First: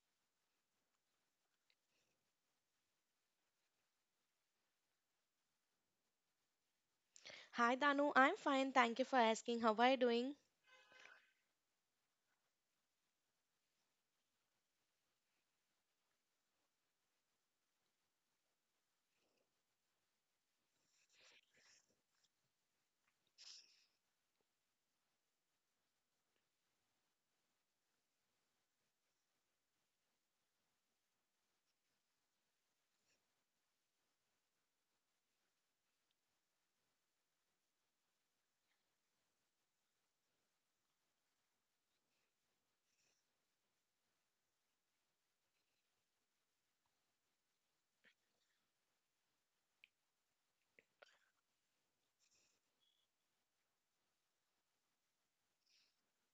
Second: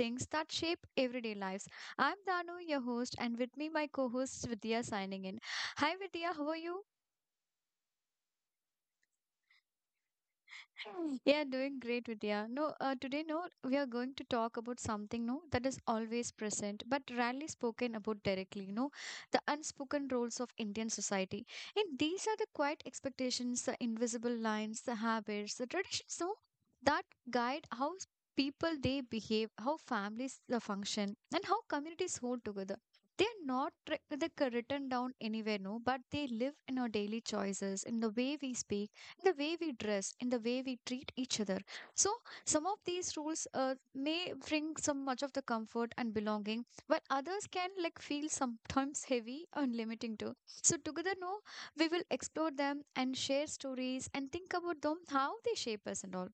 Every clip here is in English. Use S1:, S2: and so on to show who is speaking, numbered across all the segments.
S1: things that shape everyday lives. I'm Danu, your host, and with me, my co host Vidya signing in. Hi, Vidya, how are you?
S2: Hi Danu, I'm fine. Thank you for asking. How are you doing?
S1: Yeah, doing great, Vidya. No, today, no, we are going to talk about something, no, that is always present but rarely spoken about directly, no, the unspoken roles of Indian society. And these are the quiet expectations, the invisible lines, the habits, the traditions, no, that guide how people they behave, how families function, and how communities hold together. They are not they're written down anywhere, no, but they live in our daily choices, in the way we speak in the way we dress, in the way we treat each other. So, some of these rules may bring some much of the comfort and belonging, but others can like feel sometimes heavy and limiting too. So, together, no, we will explore them and share stories and think about them, how they shape us and all.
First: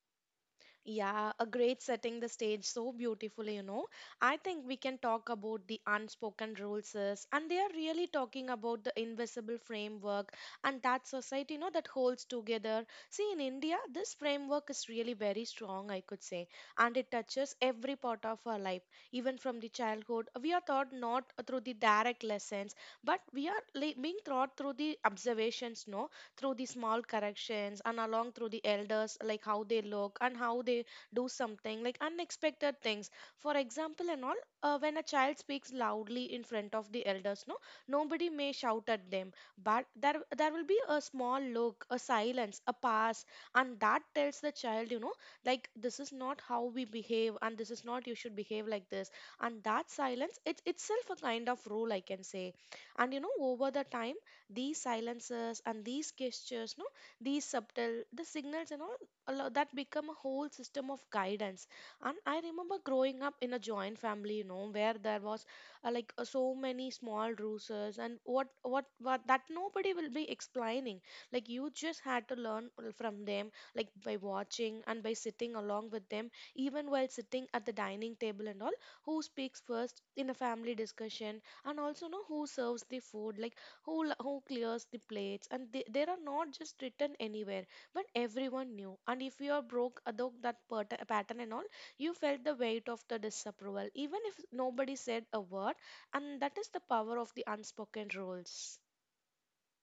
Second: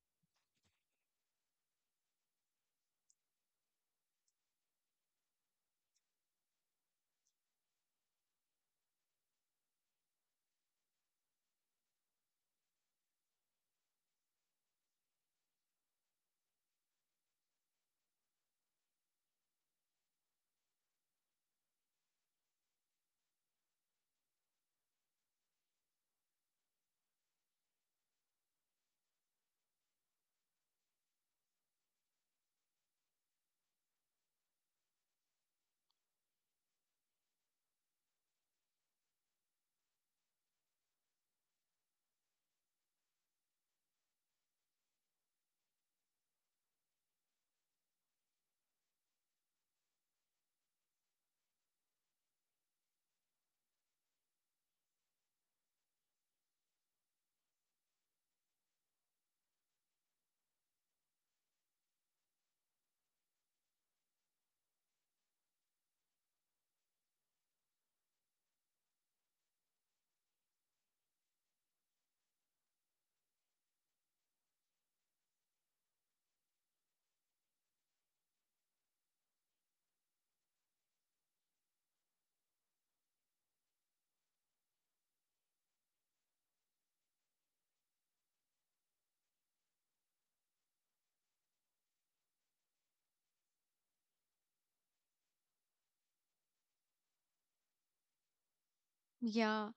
S2: Yeah, a great setting the stage so beautifully, you know. I think we can talk about the unspoken rules is, and they are really talking about the invisible framework and that society, you know, that holds together. See, in India, this framework is really very strong, I could say, and it touches every part of our life. Even from the childhood, we are taught not through the direct lessons, but we are being taught through the observations, no? Through the small corrections and along through the elders like how they look and how they do something like unexpected things for example and all, when a child speaks loudly in front of the elders, no, nobody may shout at them, but there will be a small look, a silence, a pass, and that tells the child, you know, like this is not how we behave and this is not you should behave like this. And that silence, it's itself a kind of rule, I can say. And you know, over the time, these silences and these gestures, no, these subtle the signals and all, that become a whole system of guidance. And I remember growing up in a joint family, you know, where there was, so many small rules, and what that nobody will be explaining. Like you just had to learn from them, like by watching and by sitting along with them. Even while sitting at the dining table and all, who speaks first in a family discussion, and also know who serves the food, like who who clears the plates, and they are not just written anywhere, but everyone knew, and if you are broke although that pattern and all, you felt the weight of the disapproval even if nobody said a word. And that is the power of the unspoken rules.
S1: Yeah.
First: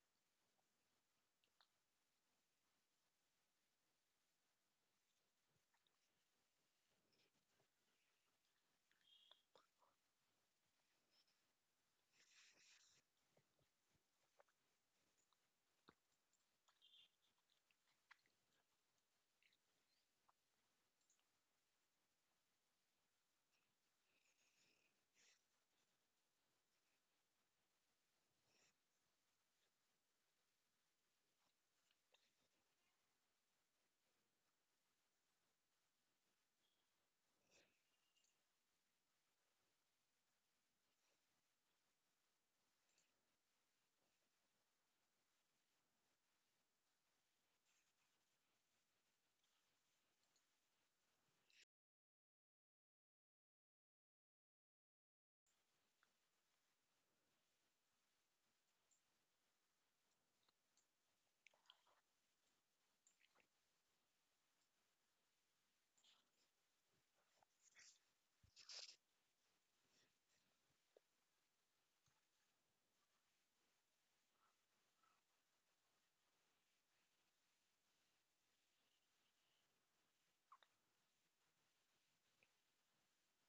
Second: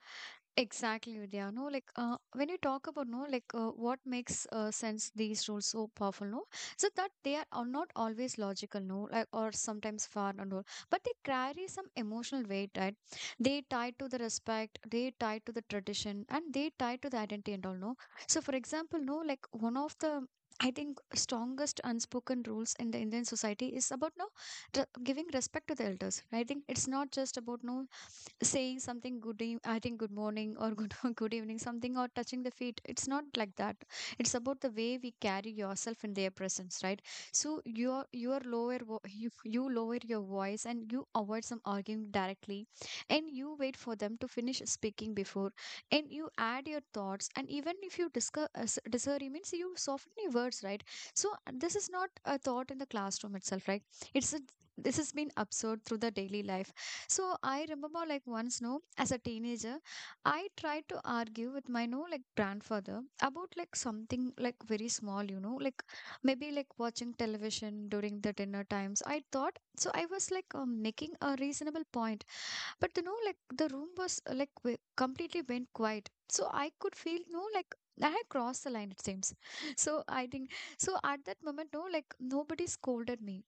S1: Exactly, Vidya. No, like when you talk about no, like what makes sense these rules so powerful, no? So that they are not always logical, no, like or sometimes far and all, but they carry some emotional weight, right? They tie to the respect, they tie to the tradition, and they tie to the identity and all, no. So, for example, no, like one of the I think strongest unspoken rules in the Indian society is about no giving respect to the elders. Right? I think it's not just about no saying something good I think good morning or good good evening something or touching the feet, it's not like that. It's about the way we carry yourself in their presence, right? So your lower you lower your voice and you avoid some arguing directly, and you wait for them to finish speaking before and you add your thoughts, and even if you discuss disagree means you soften your words, right? So this is not a thought in the classroom itself, right? it's a, this has been absorbed through the daily life. So I remember like once, no, as a teenager, I tried to argue with my no like grandfather about like something like very small, you know, like maybe like watching television during the dinner times. I thought so I was like making a reasonable point, but you know like the room was like w completely went quiet. So I could feel no like I had crossed the line, it seems. So I think So at that moment, no, like nobody scolded me,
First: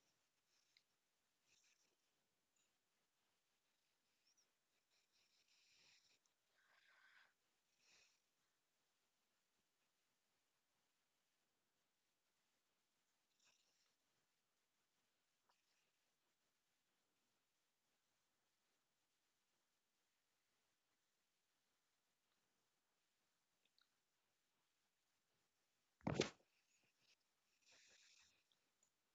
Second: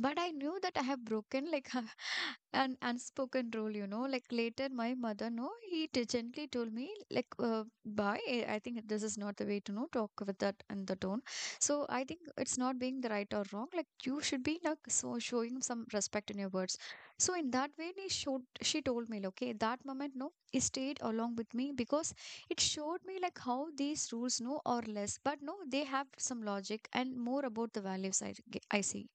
S1: but I knew that I have broken like an unspoken rule, you know. Like later, my mother, no, he gently told me, like, bye. I think this is not the way to know talk with that and the tone. So I think it's not being the right or wrong. Like you should be like so showing some respect in your words. So in that way, he showed. She told me, like, okay, that moment, no, he stayed along with me because it showed me like how these rules, no, or less, but no, they have some logic and more about the values. I see.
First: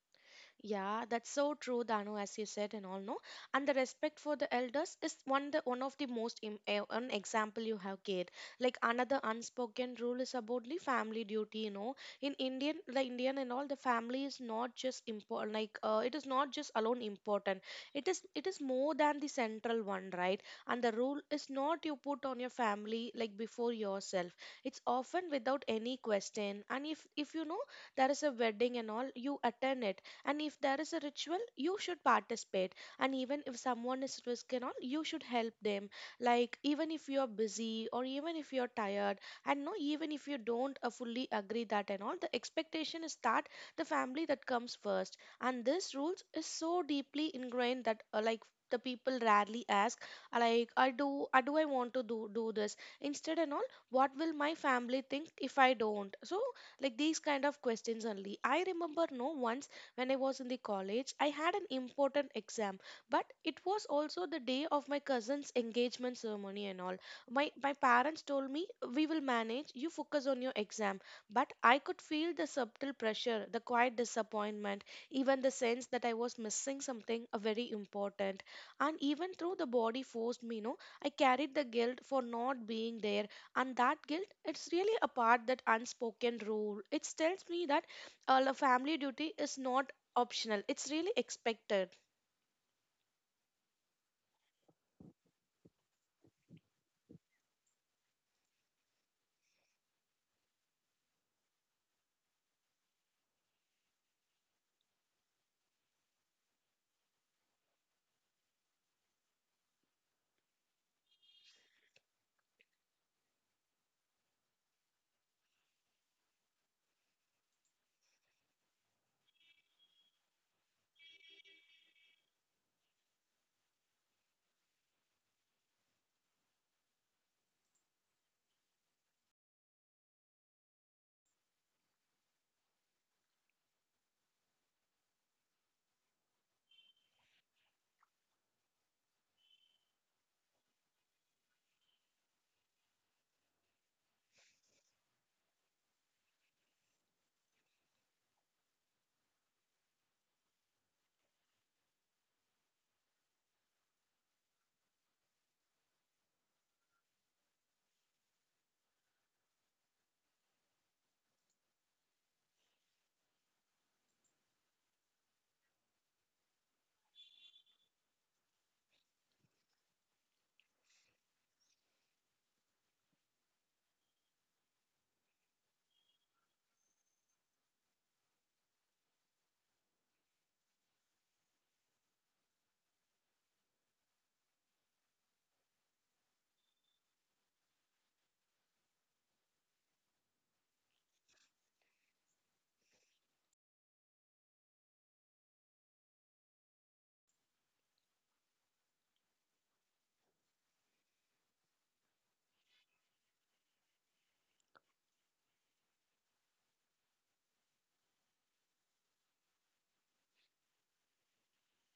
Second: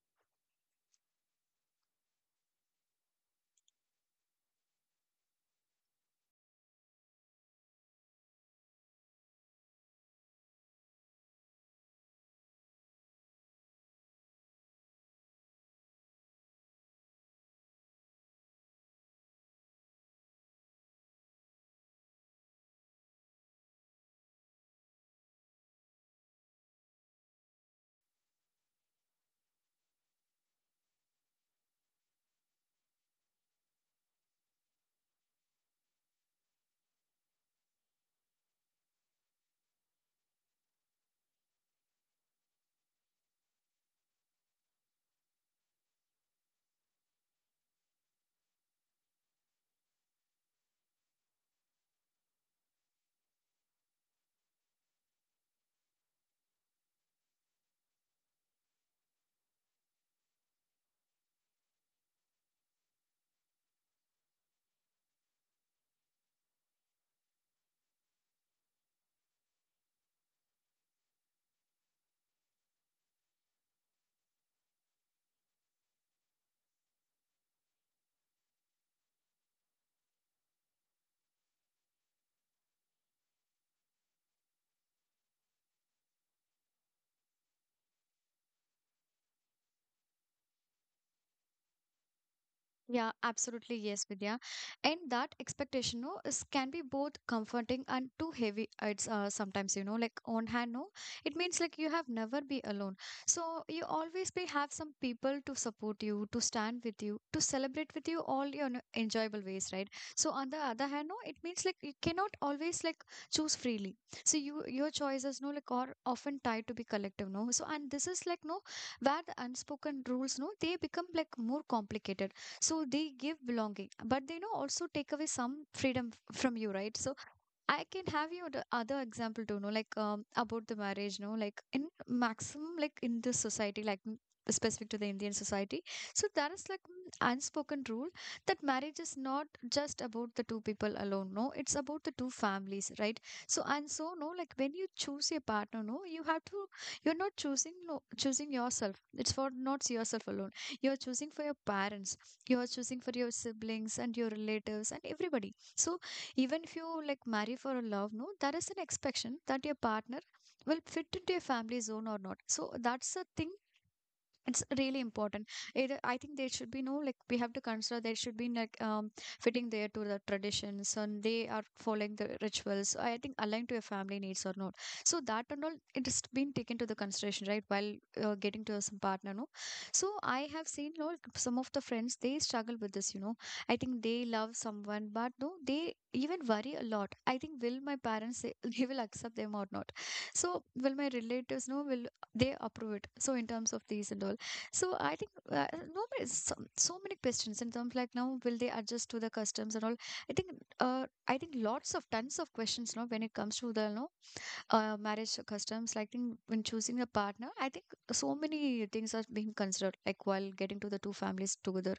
S2: Yeah, that's so true, Danu, as you said and all, no? And the respect for the elders is one the one of the most an example you have gave. Like another unspoken rule is about the family duty, you know. In Indian, the Indian and all, the family is not just important. Like it is not just alone important. It is more than the central one, right? And the rule is not you put on your family like before yourself. It's often without any question. And if you know there is a wedding and all, you attend it, and if there is a ritual, you should participate. And even if someone is at risk and all, you should help them. Like, even if you're busy or even if you're tired, and no, even if you don't fully agree that and all, the expectation is that the family that comes first. And this rules is so deeply ingrained that, like, the people rarely ask, like I do I want to do this instead and all, what will my family think if I don't? So like these kind of questions only. I remember, no, once when I was in the college, I had an important exam, but it was also the day of my cousin's engagement ceremony and all. My parents told me, "We will manage. You focus on your exam." But I could feel the subtle pressure, the quiet disappointment, even the sense that I was missing something very important. And even though the body forced me, no, I carried the guilt for not being there. And that guilt, it's really a part that unspoken rule. It tells me that the family duty is not optional, it's really expected.
S1: Yeah, absolutely. Yes, Vidya. And that expectation, no, is can be both comforting and too heavy. It's sometimes, you know, like on hand, no, it means like you have never be alone. So you always be have some people to support you, to stand with you, to celebrate with you all your enjoyable ways, right? So on the other hand, no, it means like you cannot always like choose freely. So you your choices, no, like are often tied to be collective, no. So and this is like no, where the unspoken rules, no, they become like more complicated, so they give belonging, but they you know also take away some freedom from you, right? So I can have you the other example too, no, like about the marriage, no, like in maximum, like in this society, like mm, specific to the Indian society. So that is like mm, unspoken rule that marriage is not just about the two people alone, no, it's about the two families, right? So and so, no, like when you choose your partner, no, you have to, you're not choosing, no, choosing yourself. It's for not yourself alone. You're choosing for your parents, you're choosing for your siblings and your relatives and everybody. So even if you like marry for a love, no, there is an expectation that your partner will fit into your family zone or not, so that's the thing, it's really important. Either I think there should be no like we have to consider there should be like fitting there to the traditions and they are following the rituals, I think aligned to your family needs or not. So that and all it has been taken to the consideration, right? While getting to some partner, no, so I have seen no some of the friends they struggle with this, you know. I think they love someone but no they even worry a lot, I think will my parents say they will accept them or not. So will my relatives no will they approve it, so in terms of these and all. So I think no, so, so many questions in terms like now will they adjust to the customs and all. I think I think lots of tons of questions now when it comes to the no marriage customs, like think when choosing a partner, I think so many things are being considered like while getting to the two families together.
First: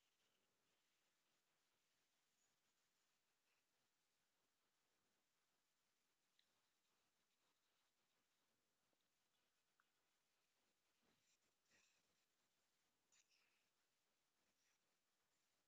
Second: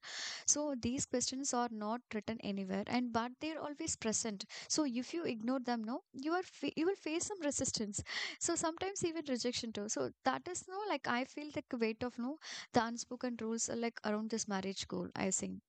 S1: So these questions are not written anywhere and but they're always present, so if you ignore them no you are you will face some resistance. So sometimes even rejection too, so that is no like I feel like the weight of no the unspoken rules are like around this marriage goal, I think.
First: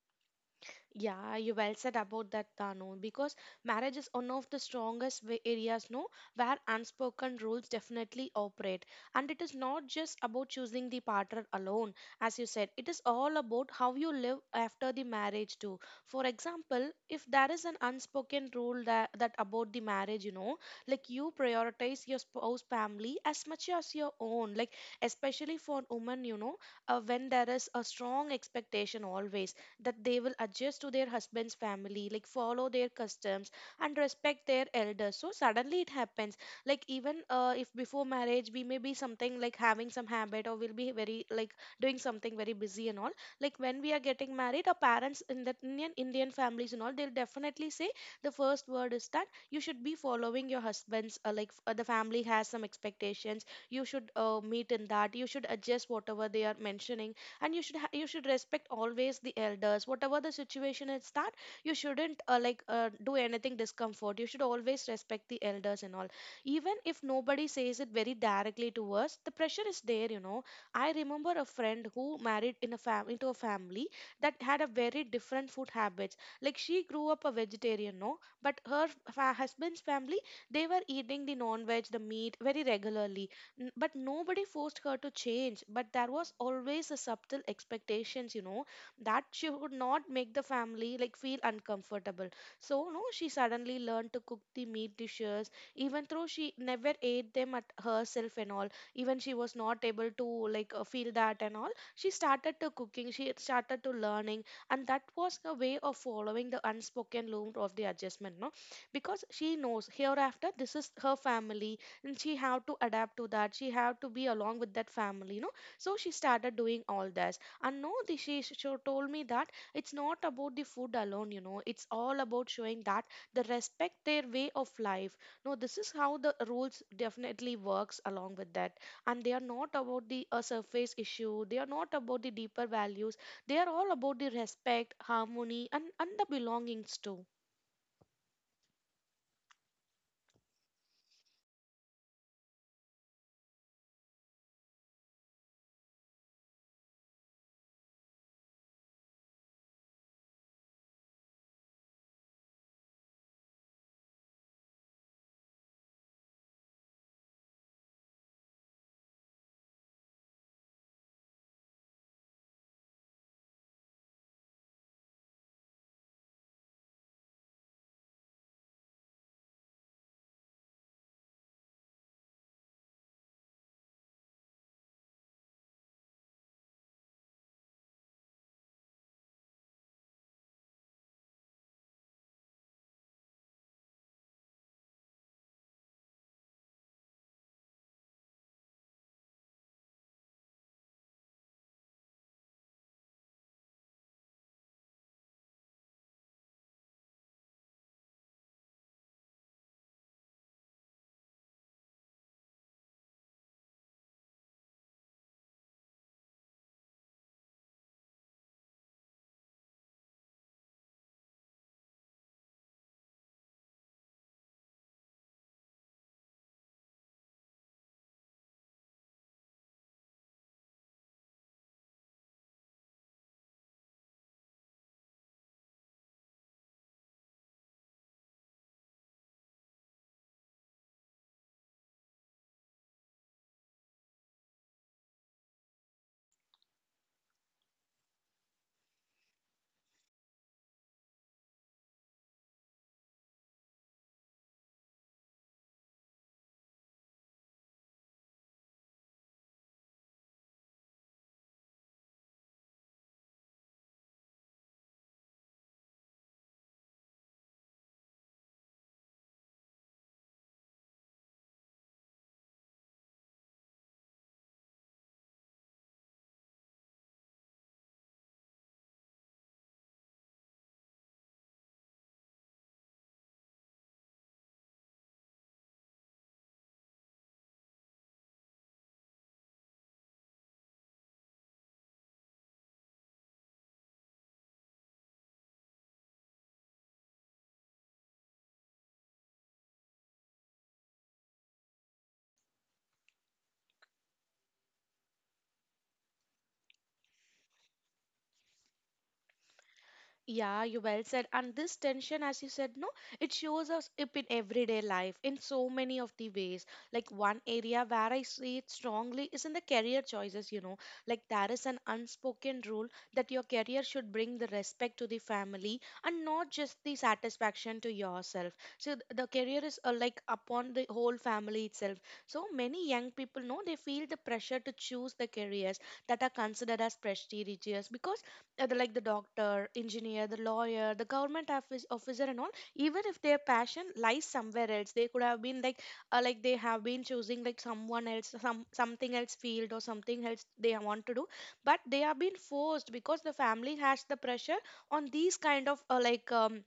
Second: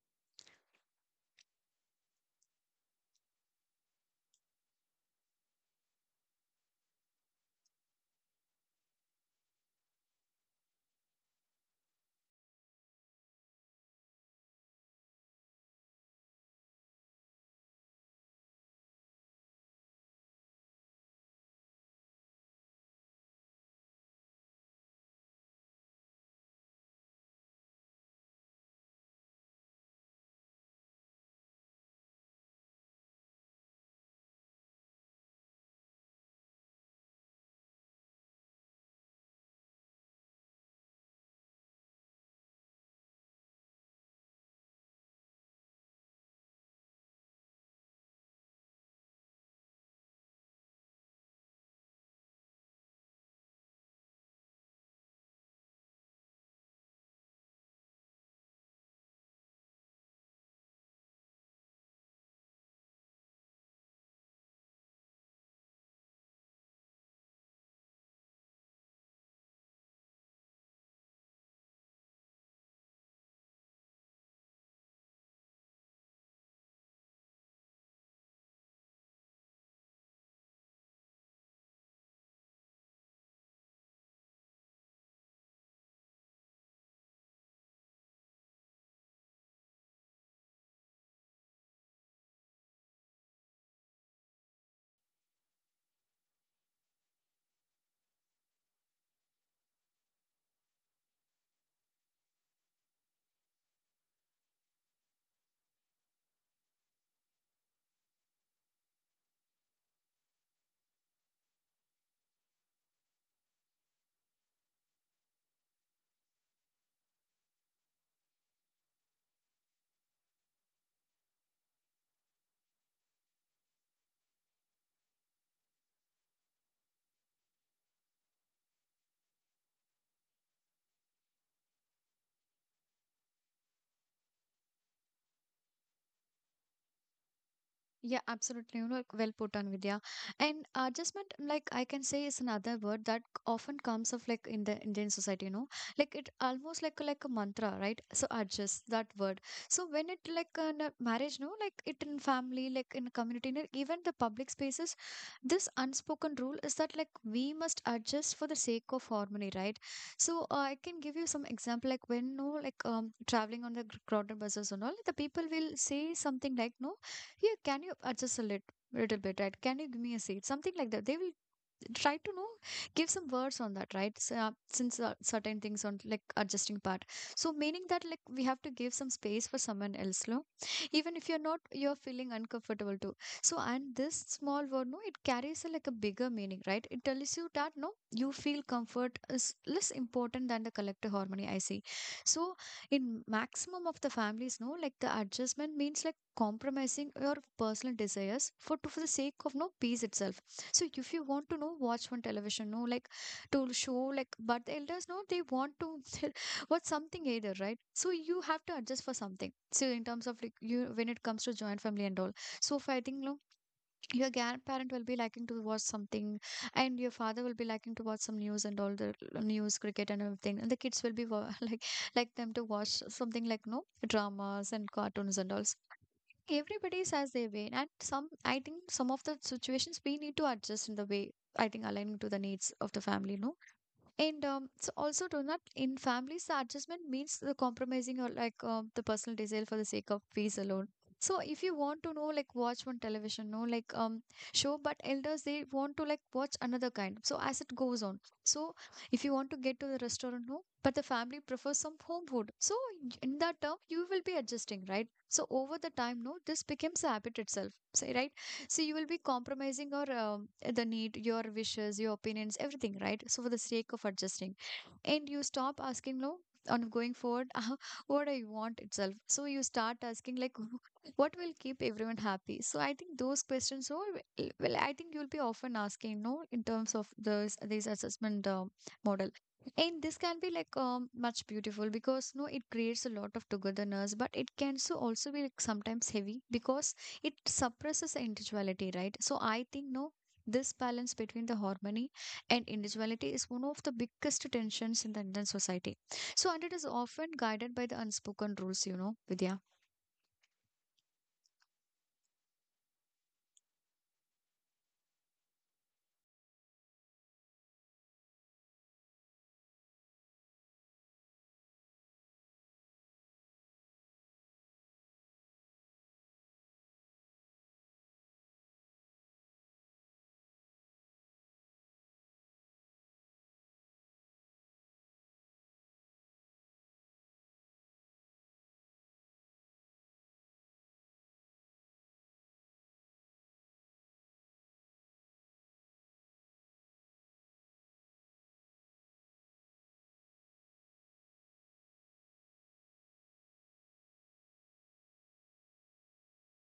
S2: Yeah, you well said about that, Danu, because marriage is one of the strongest areas, no, where unspoken rules definitely operate. And it is not just about choosing the partner alone, as you said, it is all about how you live after the marriage, too. For example, if there is an unspoken rule that, that about the marriage, you know, like you prioritize your spouse family as much as your own, like especially for women, you know, when there is a strong expectation always that they will adjust to their husband's family, like follow their customs and respect their elders. So suddenly it happens. Like even if before marriage we may be something like having some habit or we'll be very like doing something very busy and all. Like when we are getting married, our parents in the Indian Indian families and all, they'll definitely say the first word is that you should be following your husband's the family has some expectations, you should meet in that, you should adjust whatever they are mentioning, and you you should respect always the elders whatever the situation is that, you shouldn't do anything discomfort, you should always respect the elders and all. Even if nobody says it very directly to us, the pressure is there, you know. I remember a friend who married in a fam into a family that had a very different food habits. Like she grew up a vegetarian, no, but her husband's family, they were eating the non-veg, the meat very regularly. But nobody forced her to change, but there was always a subtle expectations, you know, that she would not make the family like feel uncomfortable. So no, she suddenly learned to cook the meat dishes even though she never ate them at herself and all. Even she was not able to like, feel that and all, she started to cooking, she started to learning. And that was a way of following the unspoken law of the adjustment, no, because she knows hereafter this is her family, and she have to adapt to that, she have to be along with that family, you know. So she started doing all this, and no, she told me that it's not about the food alone, you know, it's all about showing that the respect their way of life. No, this is how the rules definitely works along with that. And they are not about the surface issue, they are not about the deeper values, they are all about the respect, harmony, and the belongings too.
S1: Yeah, absolutely. You know, well put on, Vidya. And adjustment, like I can say, is another word that often comes of like in the Indian society. You know, like it almost like a mantra, right? So adjust that word. So when it like in a marriage, no, like it in family, like in community, in even the public spaces, this unspoken rule is that like we must adjust for the sake of harmony, right? So I can give you some example, like when no, like traveling on the crowded buses and all, the people will say something like no here, can you adjust a little bit, right? Can you give me a seat? Something like that. They will try to know give some words on that, right? So, since certain things on like adjusting part, so meaning that like we have to give some space for someone else no even if you're not you're feeling uncomfortable too. So and this small word no it carries a, like a bigger meaning, right? It tells you that no you feel comfort is less important than the collective harmony, I see. So in maximum of the families no like the adjustment means like compromising your personal desires for to, for the sake of no peace itself. So if you want to know, watch on television, no, like to show, like, but the elders, no, they want to watch something either, right? So you have to adjust for something. So in terms of like you, when it comes to joint family and all. So if I think, no, your grandparent will be liking to watch something, and your father will be liking to watch some news and all the news, cricket and everything, and the kids will be like them to watch something like no dramas and cartoons and all. Everybody has their way and some I think some of the situations we need to adjust in the way, I think aligning to the needs of the family, no. And so also do not in families the adjustment means the compromising or like the personal desire for the sake of peace alone. So if you want to know like watch one television, no like show, but elders they want to like watch another kind. So as it goes on, so if you want to get to the restaurant, no, but the family prefers some home food. So in that term, you will be adjusting, right? So over the time, no, this becomes a habit itself, say right, so you will be compromising your the need, your wishes, your opinions, everything, right? So for the sake of adjusting, and you stop asking, no, on going forward what I want itself. So you start asking like what will keep everyone happy. So I think those questions all well, I think you'll be often asking no in terms of those these assessment model. And this can be like much beautiful because no, it creates a lot of togetherness, but it can so also be like sometimes heavy because it suppresses the individuality, right? So I think no, this balance between the harmony and individuality is one of the biggest tensions in the Indian society. So and it is often guided by the unspoken rules, you know, Vidya.
S2: Yeah, you well said. And this tension, as you said, no, it shows us up in everyday life in so many of the ways. Like one area where I see it strongly is in the career choices, you know. Like there is an unspoken rule that your career should bring the respect to the family and not just the satisfaction to yourself. So the career is like upon the whole family itself. So many young people know they feel the pressure to choose the careers that are considered as prestigious because like the doctor, engineer, the lawyer, the government office, officer, and all, even if their passion lies somewhere else, they could have been like they have been choosing like someone else, some something else field or something else they want to do, but they have been forced because the family has the pressure on these kind of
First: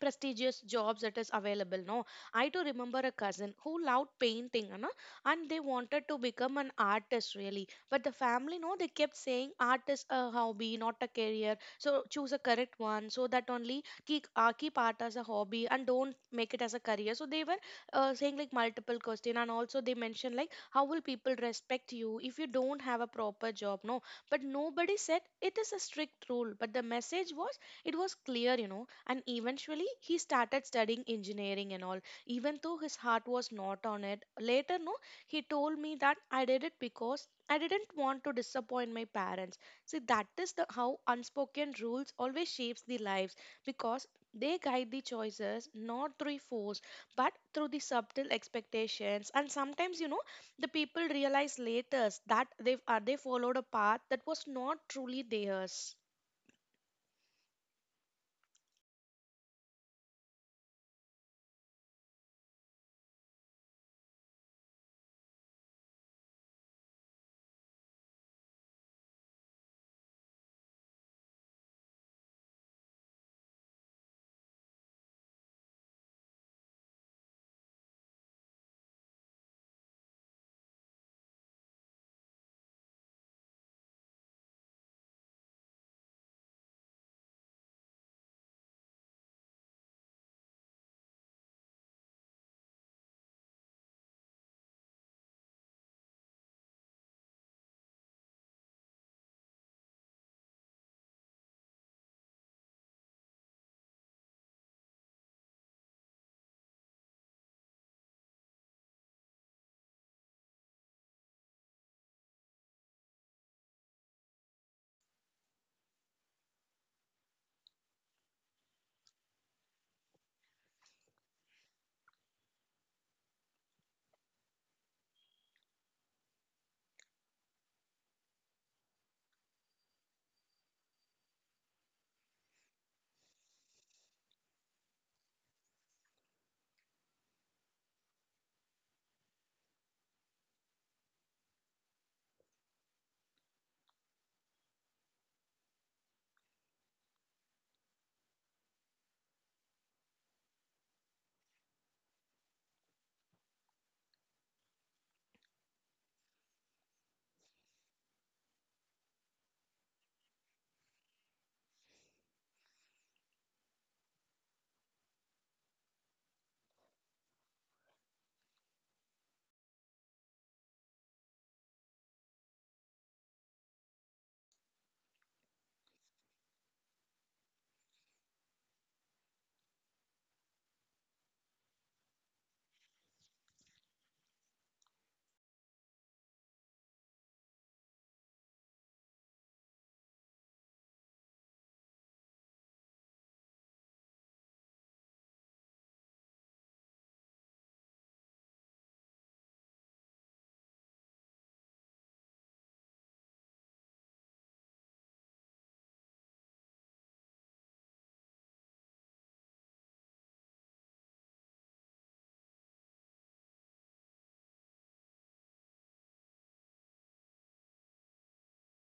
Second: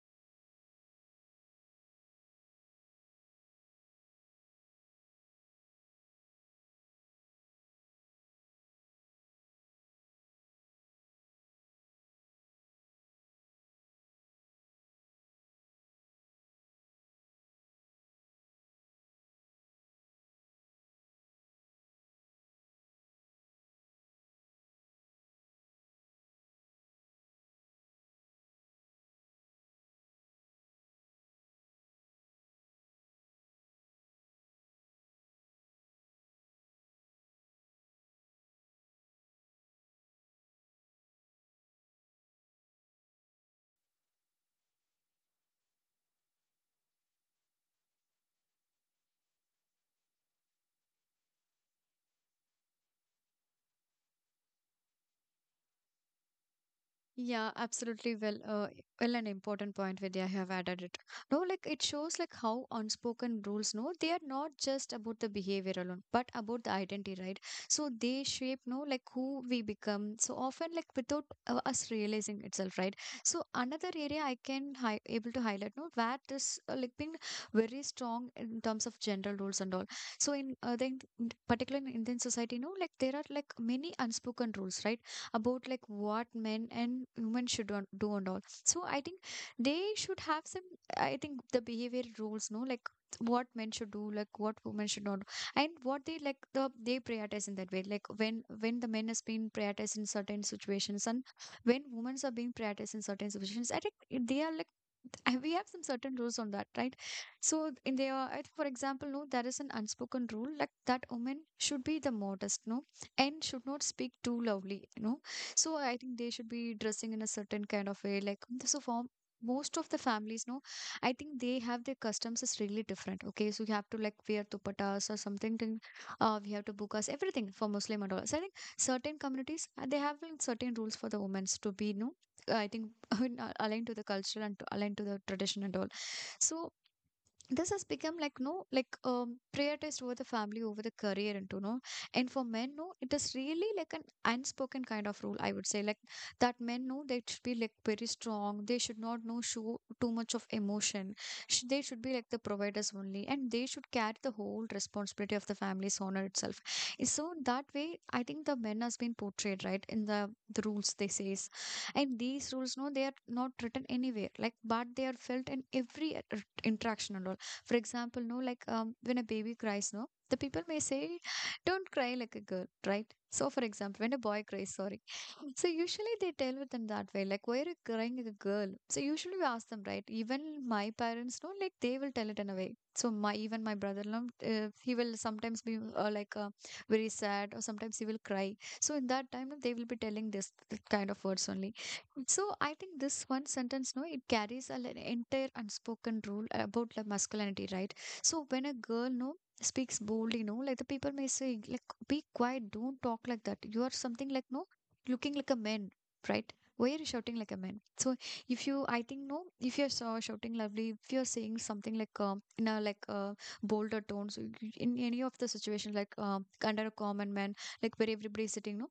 S2: prestigious jobs that is available, no. I do remember a cousin who loved painting, you know, and they wanted to become an artist really, but the family, no, they kept saying art is a hobby not a career, so choose a correct one, so that only keep, keep art as a hobby and don't make it as a career. So they were saying like multiple question, and also they mentioned like how will people respect you if you don't have a proper job, no. But nobody said it is a strict rule, but the message was it was clear, you know. And eventually he started studying engineering and all, even though his heart was not on it. Later, no, he told me that I did it because I didn't want to disappoint my parents. See, that is the how unspoken rules always shapes the lives, because they guide the choices not through force but through the subtle expectations. And sometimes, you know, the people realize later that they followed a path that was not truly theirs.
S1: Yeah, absolutely. Well, an important point, Vidya, you have added it. No, like it shows like how unspoken rules. No, they are not just about the behavior alone, but about the identity, right? So they shape, no, like who we become. So often, like without us realizing itself, right? So another area I can hi able to highlight, no, where this like been very strong in terms of general rules and all. So particular in Indian society, no, like there are like many unspoken rules, right? About like what men and women should do and all. So I think they should have some, I think the behavior rules, no, like what men should do, like what women should not do. And what they like the they prioritize in that way. Like when the men has been prioritized in certain situations and when women are being prioritized in certain situations, I think they are like we have some certain rules on that, right? So in there, I think, for example, no, there is an unspoken rule like that women should be the modest, no, and should not speak too loudly, no, so I think they should be dressing in a certain kind of way. Like so for most of the families, no, I think they have their customs is really different. Okay, so you have to like wear dupattas or something. Then, we have to book us everything for Muslim and all. So I think certain communities they have like certain rules for the women to be, no, I think aligned to the culture and to aligned to the tradition and all. So this has become like no like prioritized over the family, over the career, and to know. And for men, no, it is really like an unspoken kind of rule, I would say, like that men, no, they should be like very strong, they should not, no, show too much of emotion. They should be like the providers only, and they should carry the whole responsibility of the family's honor itself. Eh, so that way I think the men has been portrayed, right, in the rules they says. And these rules, no, they are not written anywhere like, but they are felt in every interaction and all. For example, no, like when a baby cries, no, the people may say, don't cry like a girl, right? So, for example, when a boy cries, sorry. So, usually they tell with them that way, like, why are you crying like a girl? So, usually we ask them, right? Even my parents, no, like, they will tell it in a way. So, my even my brother, no, he will sometimes be very sad, or sometimes he will cry. So, in that time, no, they will be telling this kind of words only. So I think this one sentence, no, it carries a, an entire unspoken rule about the masculinity, right? So when a girl, no, speaks boldly, no, like the people may say, like, be quiet, don't talk like that. You are something like, no, looking like a man, right? Why are you shouting like a man? So if you, I think, no, if you're so shouting lovely, if you're saying something like, in a like, bolder tones, in any of the situations, like, under a common man, like where everybody's sitting, no,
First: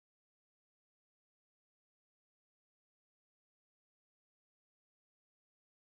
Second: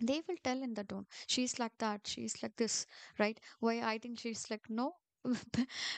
S1: they will tell in the tone she's like that, she's like this, right? Why I think she's like no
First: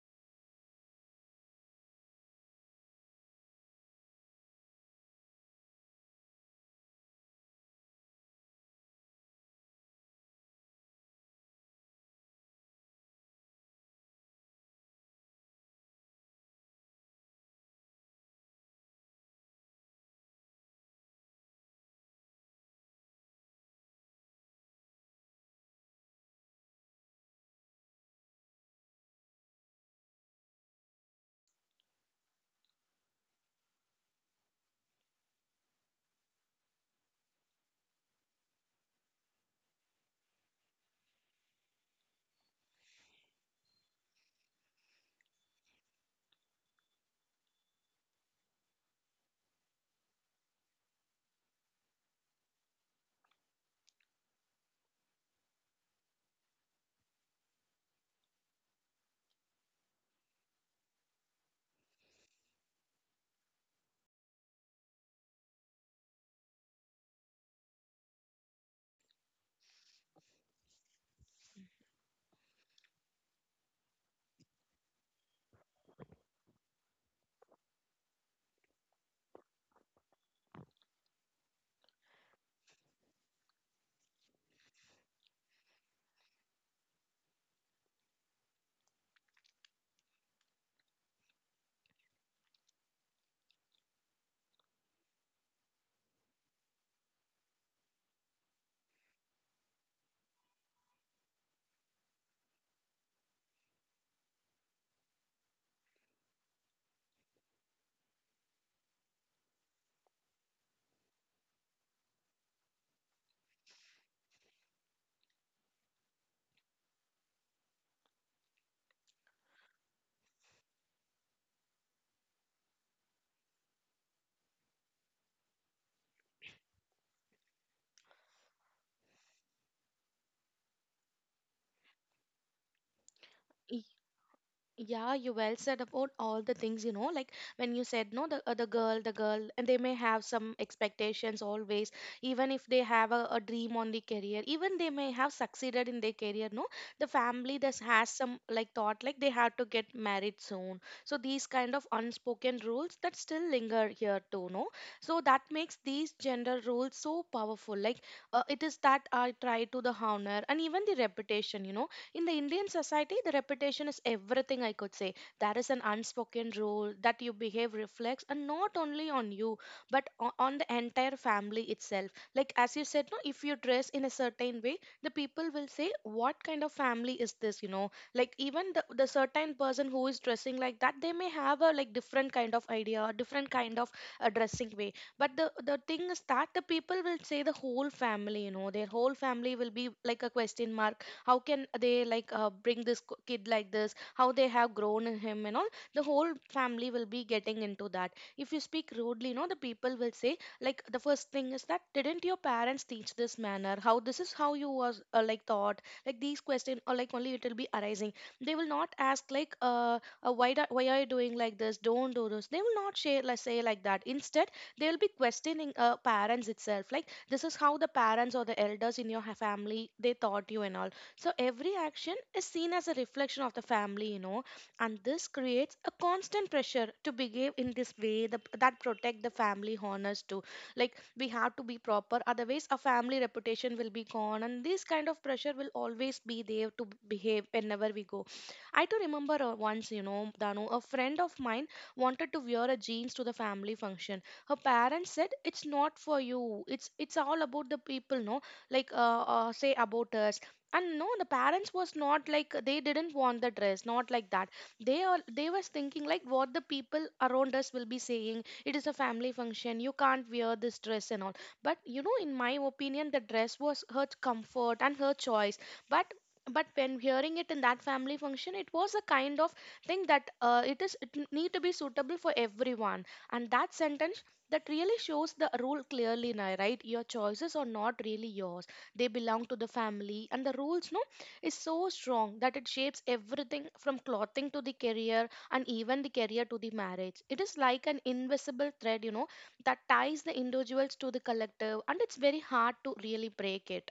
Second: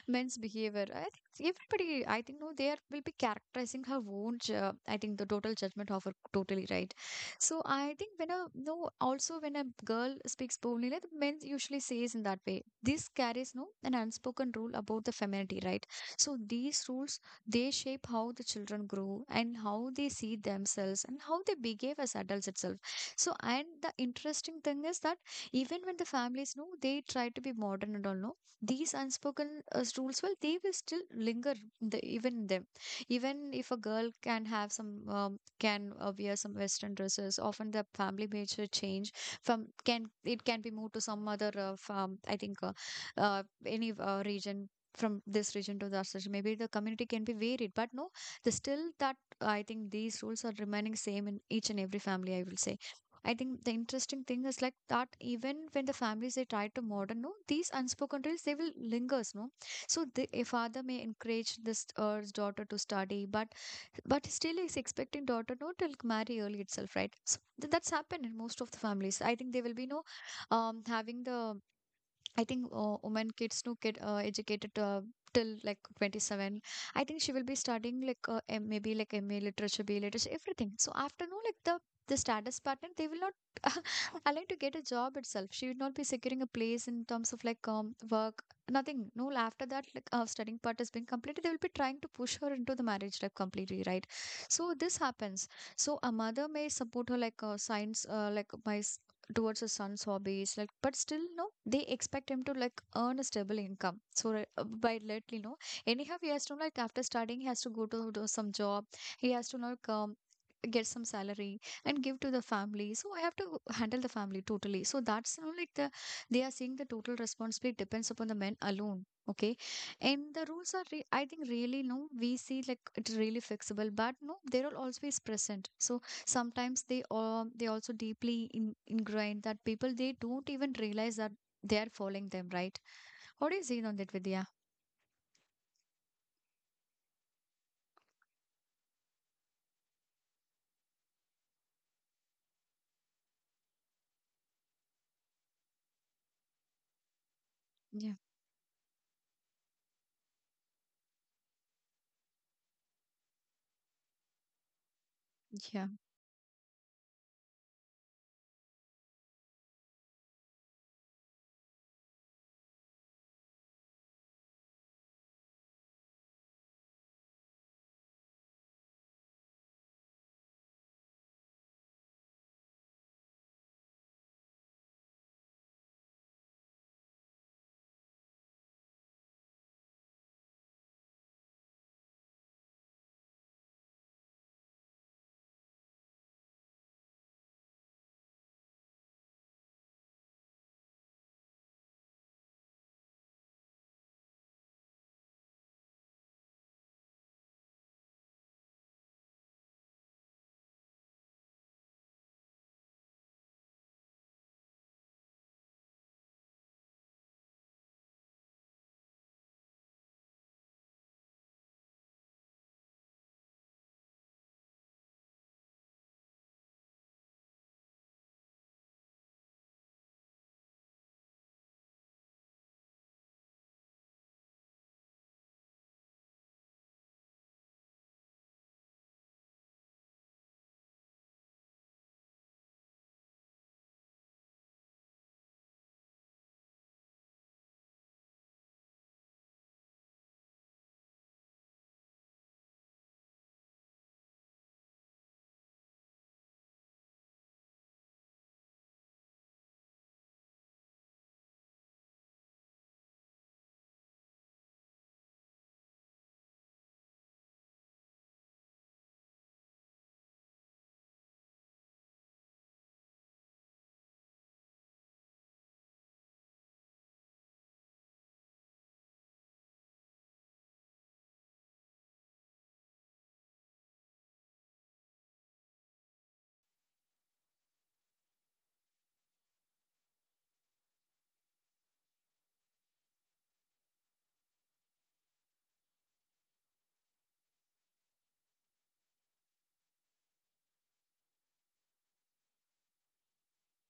S1: men's behavior. I think everybody, I think no, they are, will be characterizing her own I think the total judgment of her totally, right? So I think when a no, also when a girl speaks boldly like, the men usually says in that way, this carries no an unspoken rule about the femininity, right? So these rules, they shape how the children grow and how they see themselves and how they behave as adults itself. So, and the interesting thing is that even when the families know they try to be modern and all, no, these unspoken rules, well, they will still linger in the, even in them. Even if a girl can have some, can wear some Western dresses, often the family makes a change from, can, it can be moved to some other, farm, I think, any region. From this region to that region, maybe the community can be varied, but no, the still that, I think these rules are remaining same in each and every family, I will say. I think the interesting thing is like that even when the families they try to modern, no, these unspoken rules they will lingers, no. So the a father may encourage this his daughter to study, but still is expecting daughter no to like, marry early itself, right? So that's happened in most of the families. I think they will be no having the, I think women kids to get educated till like 27. I think she will be studying like maybe like MA literature, BA literature, everything. So after no, like the status pattern, they will not allow to get a job itself. She will not be securing a place in terms of like work, nothing. No, after that like studying part has been completed, they will be trying to push her into the marriage life completely, right? So this happens. So a mother may support her like like towards his son's hobbies like, but still no they expect him to like earn a stable income. So by lately no, anyhow he has to like, after studying he has to go to do some job, he has to like get some salary and give to the family. So I have to handle the family totally. So that's, you know, like the, they are seeing the total responsibility depends upon the men alone. Okay, and the rules are I think really no we see like it's really fixable, but no there will always be present. So sometimes they also deeply ingrained that people they don't even realize that they are following them, right? What do you see on that, Vidya?
S2: Yeah, you well said about all the things, you know, like when you said, no, the girl, and they may have some expectations always, even if they have a dream on the career, even they may have succeeded in their career, no, the family does has
S1: Yeah,
S2: some like thought, like they have to get married soon. So these kind of unspoken rules that still linger here too, no. So that makes
S1: yeah.
S2: these gender roles so powerful. Like it is that I try to the honor and even the reputation, you know, in the Indian society, the reputation is everything, I could say. There is an unspoken rule that you behave reflects, and not only on you, but on the entire family itself. Like, as you said, no, if you dress in a certain way, the people will say, "What kind of family is this?" You know, like, even the certain person who is dressing like that, they may have a like different kind of idea, a different kind of dressing way. But the thing is that the people will say the whole family, you know, their whole family will be like a question mark. How can they like bring this kid like this, how they have grown him and all, the whole family will be getting into that. If you speak rudely, you know, the people will say, like the first thing is that, didn't your parents teach this manner, how this is how you was like thought, like these question or like only it will be arising. They will not ask like why why are you doing like this, don't do this. They will not share like say like that. Instead, they will be questioning parents itself, like this is how the parents or the elders in your family they taught you and all. So every action is seen as a reflection of the family, you know, and this creates a constant pressure to behave in this way that protect the family honors too. Like we have to be proper, otherwise our family reputation will be gone, and this kind of pressure will always be there to behave whenever we go. I do remember once, you know, Danu, a friend of mine wanted to wear a jeans to the family function. Her parents said, "It's not for you. It's all about the people, no? Like say about us." And no, the parents was not like they didn't want the dress, not like that. They all they was thinking like what the people around us will be saying, it is a family function, you can't wear this dress and all. But you know, in my opinion, the dress was her comfort and her choice. but but when hearing it in that family function, it was a kind of thing that it is it need to be suitable for everyone. And that sentence that really shows the rule clearly now, right? Your choices are not really yours, they belong to the family, and the rules, no, is so strong that it shapes everything from clothing to the career and even the career to the marriage. It is like an invisible thread, you know, that ties the individuals to the collective, and it's very hard to really break it.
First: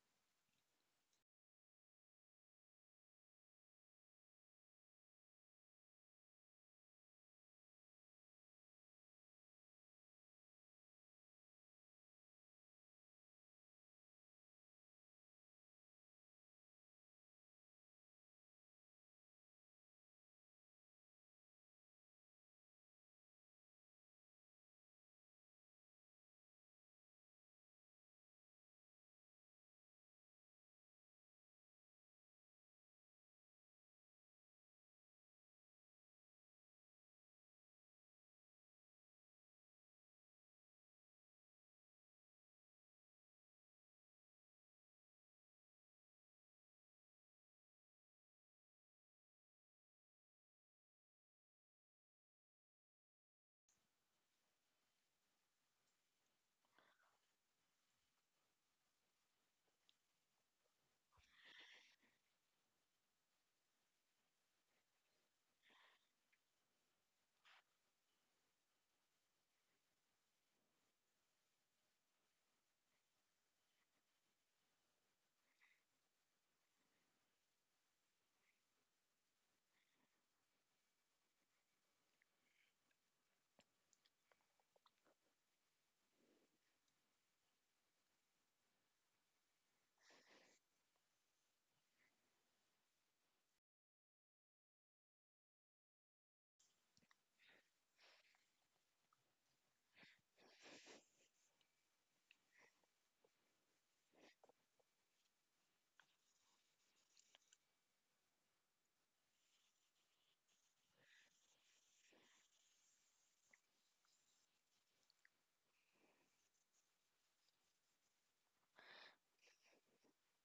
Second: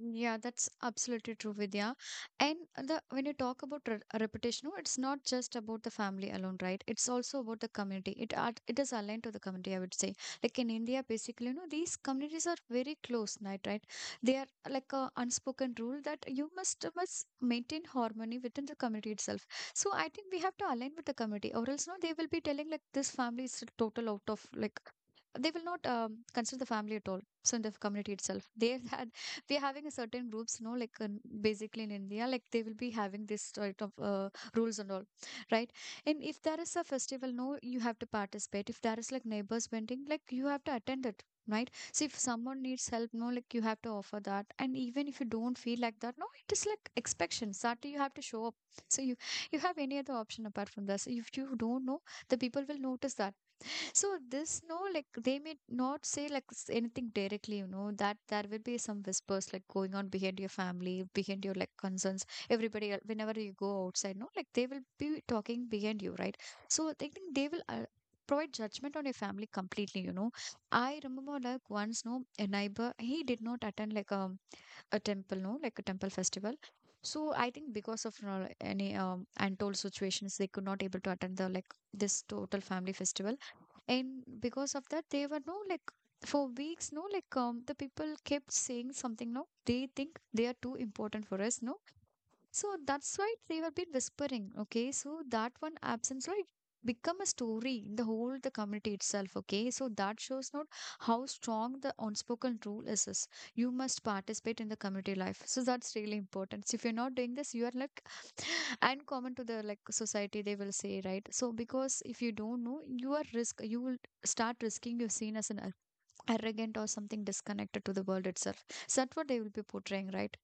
S1: Yeah, that's absolutely true, Vidya. And the, when you talk about re reputation, no, it's not just about the family alone, right? It's also about the community. It are, it is aligned to the community, I would say. Like in India, basically, you know, these communities are very close, right? Right? They are like a unspoken rule that you must maintain harmony within the community itself. So I think we have to align with the community, or else no, they will be telling like this family is total out of like, they will not consider the family at all. So in the community itself they we're having a certain groups, no, like basically in India, like they will be having this sort of rules and all, right? And if there is a festival, no, you have to participate. If there is like neighbors bending, like you have to attend it. Right. So if someone needs help, no, like you have to offer that. And even if you don't feel like that, no, it is like expectations that you have to show up. So you have any other option apart from this. If you don't know, the people will notice that. So this no, like they may not say like anything directly, you know, that there will be some whispers like going on behind your family, behind your like concerns. Whenever you go outside, no, like they will be talking behind you, right? So I think they will provide judgment on your family completely, you know. I remember like once, no, a neighbor, he did not attend like a temple, no, like a temple festival. So I think because of any untold situations, they could not able to attend the like this total family festival. And because of that they were, no, like for weeks, no, like the people kept saying something, no, they think they are too important for us, no. So that's why they have been whispering. Okay, so that one absence, right? Become a story in the whole the community itself. Okay, so that shows not how strong the unspoken rule is. You must participate in the community life. So that's really important. So if you're not doing this, you are like uncommon to the like society. They will say, right. So because if you don't know, you are risk. You will start risking. You're seen as an arrogant or something disconnected to the world itself. So that's what they will be portraying, right?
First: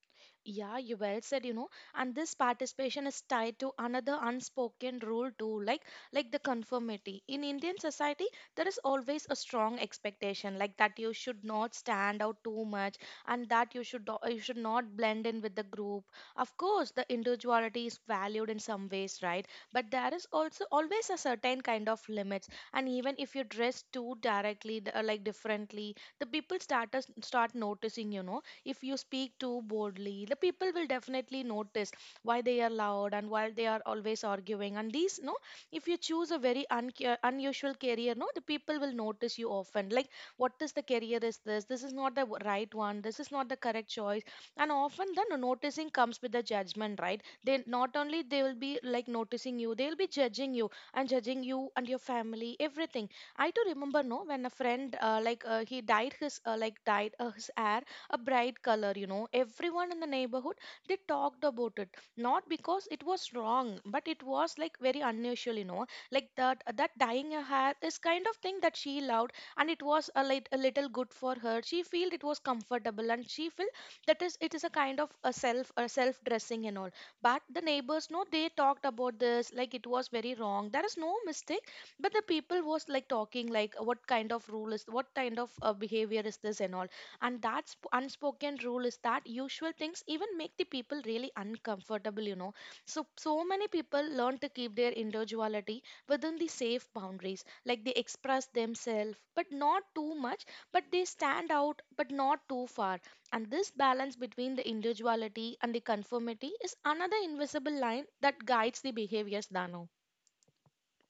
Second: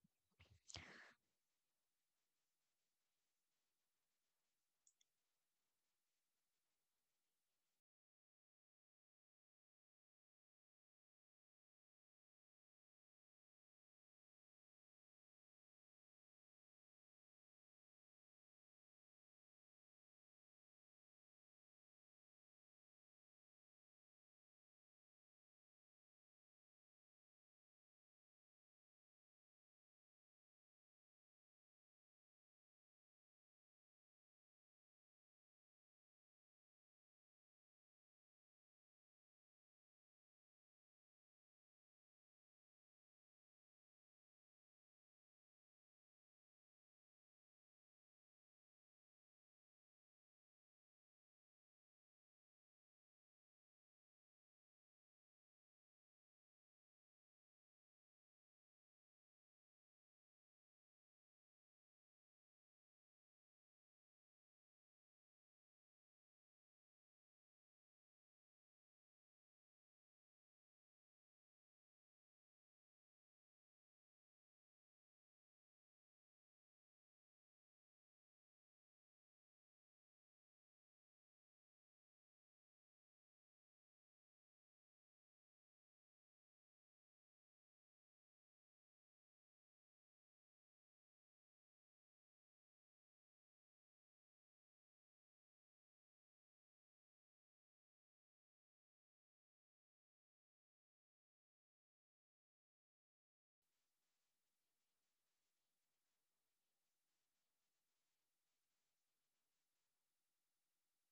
S2: Yeah, you well said, you know, and this participation is tied to another unspoken rule too, like the conformity. In Indian society, there is always a strong expectation, like that you should not stand out too much, and that you you should not blend in with the group. Of course, the individuality is valued in some ways, right? But there is also always a certain kind of limits, and even if you dress too directly, like differently, the people start noticing, you know. If you speak too boldly, the people will definitely notice, why they are loud and why they are always arguing and these, no. If you choose a very unusual career, no, the people will notice you often, like what is the career is this, this is not the right one, this is not the correct choice. And often the noticing comes with the judgment, right? They not only they will be like noticing you, they will be judging you and your family, everything. I do remember, no, when a friend he dyed his dyed his hair a bright color, you know, everyone in the neighborhood they talked about it, not because it was wrong but it was like very unusual, you know. Like that dyeing her hair is kind of thing that she loved, and it was a little good for her, she felt it was comfortable and she felt that is it is a kind of a self dressing and all. But the neighbors, no, they talked about this like it was very wrong, there is no mistake, but the people was like talking like what kind of rule is, what kind of behavior is this and all. And that unspoken rule is that usual things even make the people really uncomfortable, you know. So so many people learn to keep their individuality within the safe boundaries, like they express themselves but not too much, but they stand out but not too far. And this balance between the individuality and the conformity is another invisible line that guides the behaviors, dano.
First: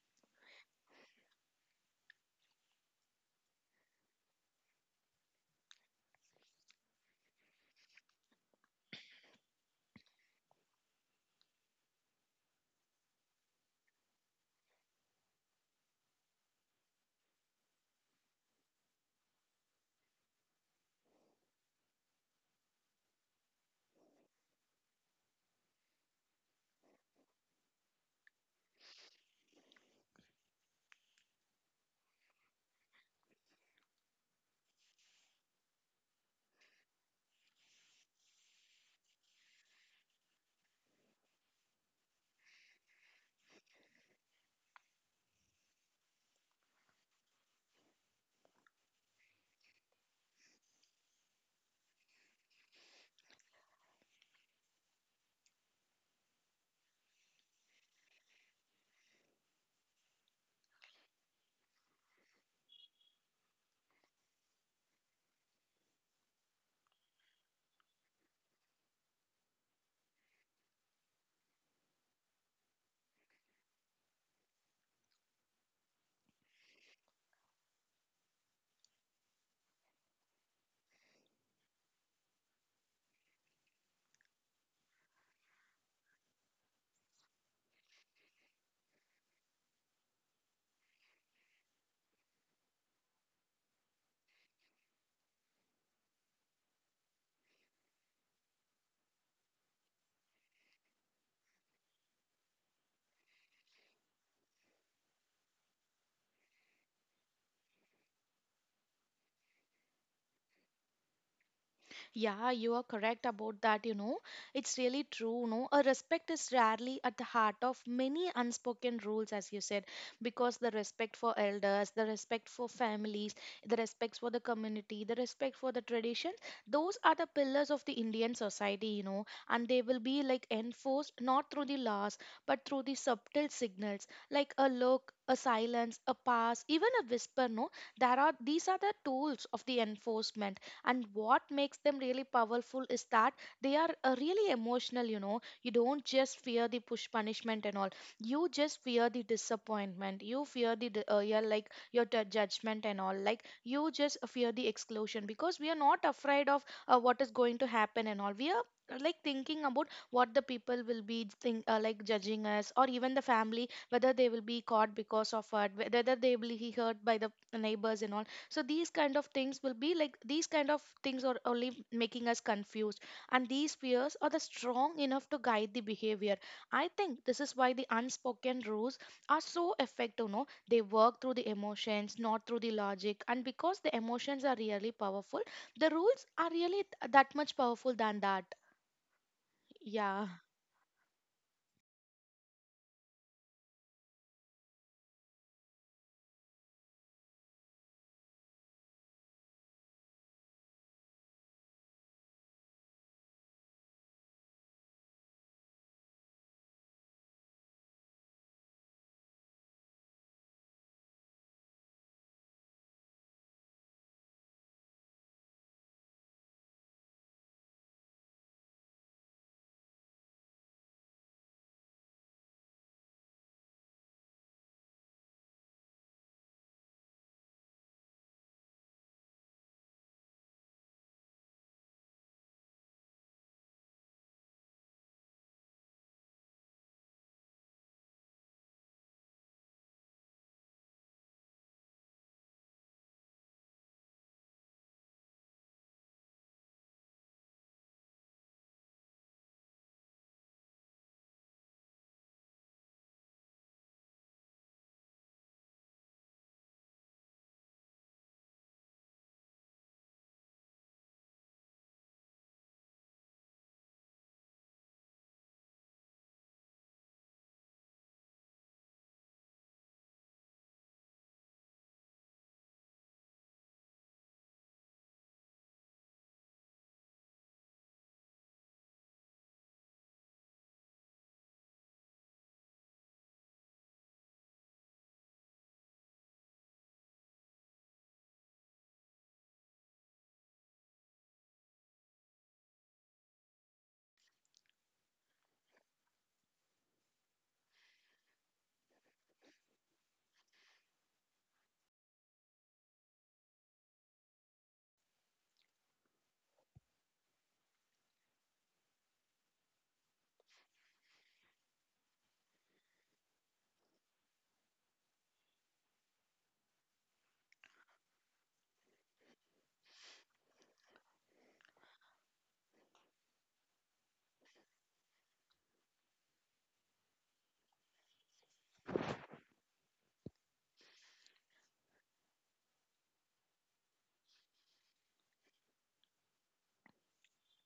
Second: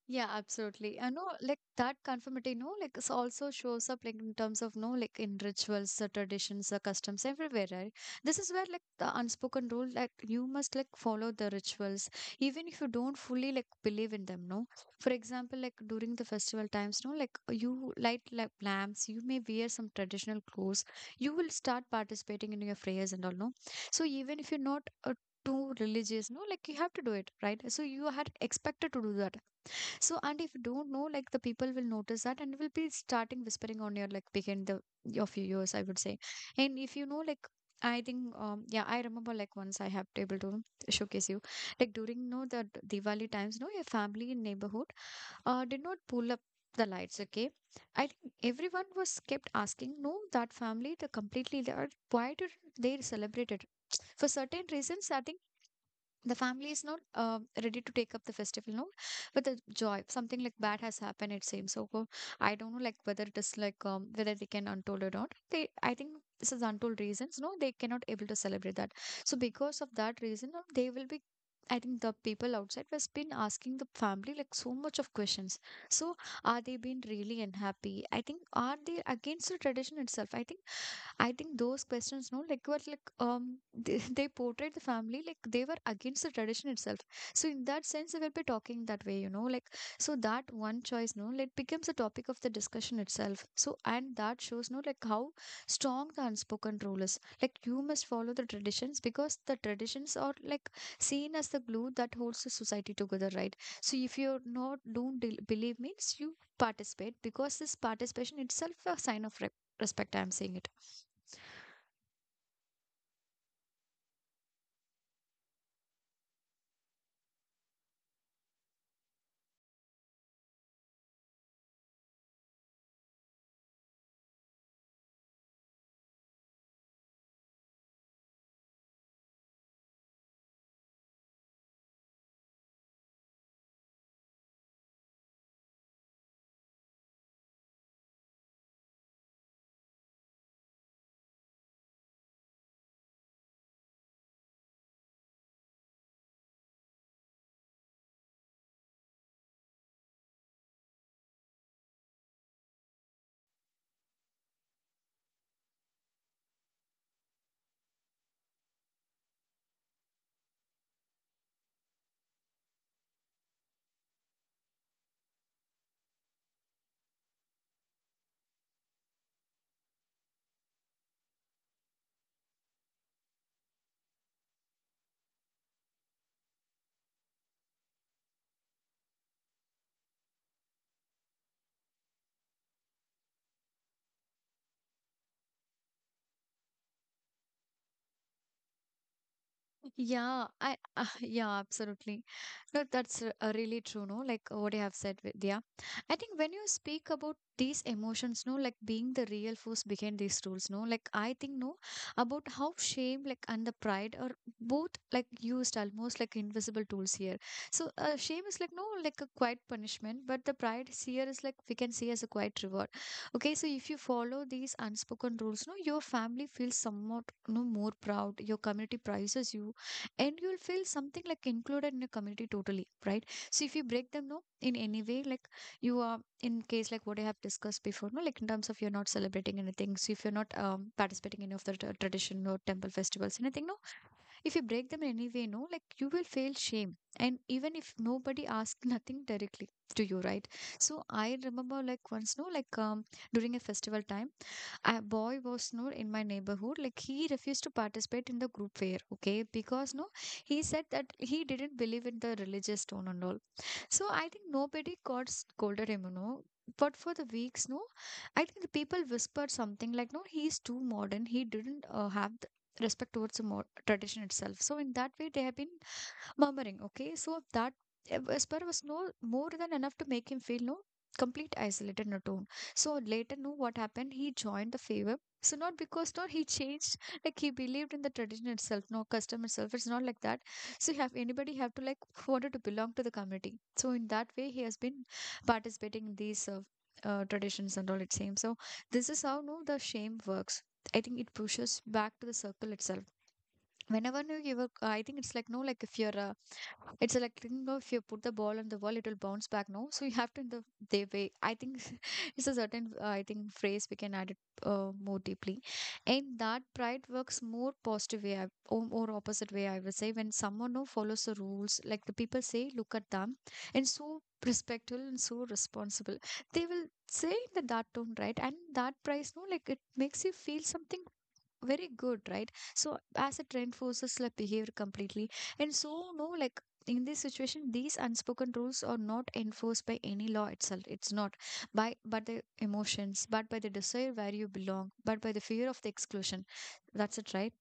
S1: Yeah, absolutely. I know, like that conformity, no, like it's also shows up like in terms of, no, like in rituals, the traditions, the customs, everywhere, right? This is where like the unspoken rule, like you must like follow the rituals, even if you don't fully like believe in them, no. For example, like during the festival times, no, like you light like lamps, you may wear some traditional clothes, you will start participating in your prayers and all, no. So even if you're not too religious, no, like you have to do it, right? So you are expected to do that. So, and if you don't know, like the people will notice that and will be starting whispering on your like behind the of your ears, I would say. And if you know, like I think, yeah, I remember like once I have able to showcase you, like during you know the Diwali times, no, your family in neighborhood, did not pull up the lights. Okay, I think everyone was kept asking, no, that family, the completely they are why did they celebrate it? For certain reasons, I think the family is not ready to take up the festival, no, with the joy. Something like bad has happened, it seems. So I don't know like whether it is like whether they can untold or not, they, I think this is untold reasons, no, they cannot able to celebrate that. So because of that reason they will be. I think the people outside has been asking the family like so much of questions. So are they being really unhappy? I think are they against the tradition itself? I think those questions, no, like were like they portrayed the family like they were against the tradition itself. So in that sense, they will be talking that way, you know, like so that one choice, no, like becomes a topic of the discussion itself. So and that shows, no, like how strong the unspoken rule is. Like you must follow the traditions because the traditions are like seen as the glue that holds the society together, right? So if you're not don't believe means you participate because this participation itself a sign of respect. I'm saying it.
S2: Yeah, you are correct about that, you know. It's really true, no? A respect is rarely at the heart of many unspoken rules, as you said, because the respect for elders, the respect for families, the respect for the community, the respect for the tradition, those are the pillars of the Indian society, you know, and they will be like enforced not through the laws, but through the subtle signals, like a look, a silence, a pass, even a whisper, no? There are these are the tools of the enforcement, and what makes them really powerful is that they are really emotional, you know, you don't just fear the push punishment and all, you just fear the disappointment, you fear the yeah, like your judgment and all, like you just fear the exclusion, because we are not afraid of what is going to happen and all, we are like thinking about what the people will be like judging us, or even the family, whether they will be caught because of it, whether they will be hurt by the neighbors and all. So these kind of things will be like these kind of things are only making us confused, and these fears are the strong enough to guide the behavior. I think this is why the unspoken rules are so effective, no, they work through the emotions not through the logic, and because the emotions are really powerful, the rules are really that much powerful than that. Yeah.
S1: Yeah, I yeah, absolutely. No, that's really true, no? Like what you have said, Vidya. I think when you speak about these emotions, no, like being the real force behind these rules, no, like I think, no, about how shame, like, and the pride are both like used almost like invisible tools here. So, shame is like, no, like a quiet punishment, but the pride is here is like we can see as a quiet reward. Okay, so if you follow these unspoken rules, no, your family feels somewhat no more proud. Your community prizes you and you'll feel something like included in a community totally, right. So if you break them, no, in any way, like you are in case like what I have discussed before, no, like in terms of you're not celebrating anything. So if you're not participating in any of the tradition or temple festivals, anything, no, if you break them in any way, no, like you will feel shame, and even if nobody asks nothing directly to you, right? So I remember like once, no, like during a festival time, a boy was no in my neighborhood, like he refused to participate in the group fair. Okay, because no, he said that he didn't believe in the religious tone and all. So I think nobody got scolded him, you know, but for the weeks, no, I think the people whispered something like, no, he's too modern, he didn't have the respect towards the tradition itself. So in that way they have been murmuring, okay? So that whisper was no more than enough to make him feel no complete isolated and alone. So later, no, what happened. He joined the favor. So not because no he changed like he believed in the tradition itself, no custom itself. It's not like that. So you have anybody have to like wanted to belong to the community. So in that way he has been participating in these traditions and all, it seems. So this is how, no, the shame works. I think it pushes back to the circle itself. Whenever no, you were, I think it's like no, like if you're a it's like, you know, if you put the ball on the wall, it will bounce back, no? So you have to, in the, they way. I think it's a certain, I think, phrase we can add it more deeply. And that pride works more positive way, or more opposite way, I would say. When someone who follows the rules, like the people say, look at them, and so respectful and so responsible, they will say in the that tone, right? And that price, no, like it makes you feel something very good, right. So as a trend forces like behavior completely. And so, no, like in this situation these unspoken rules are not enforced by any law itself. It's not by but the emotions, but by the desire where you belong, but by the fear of the exclusion. That's it, right.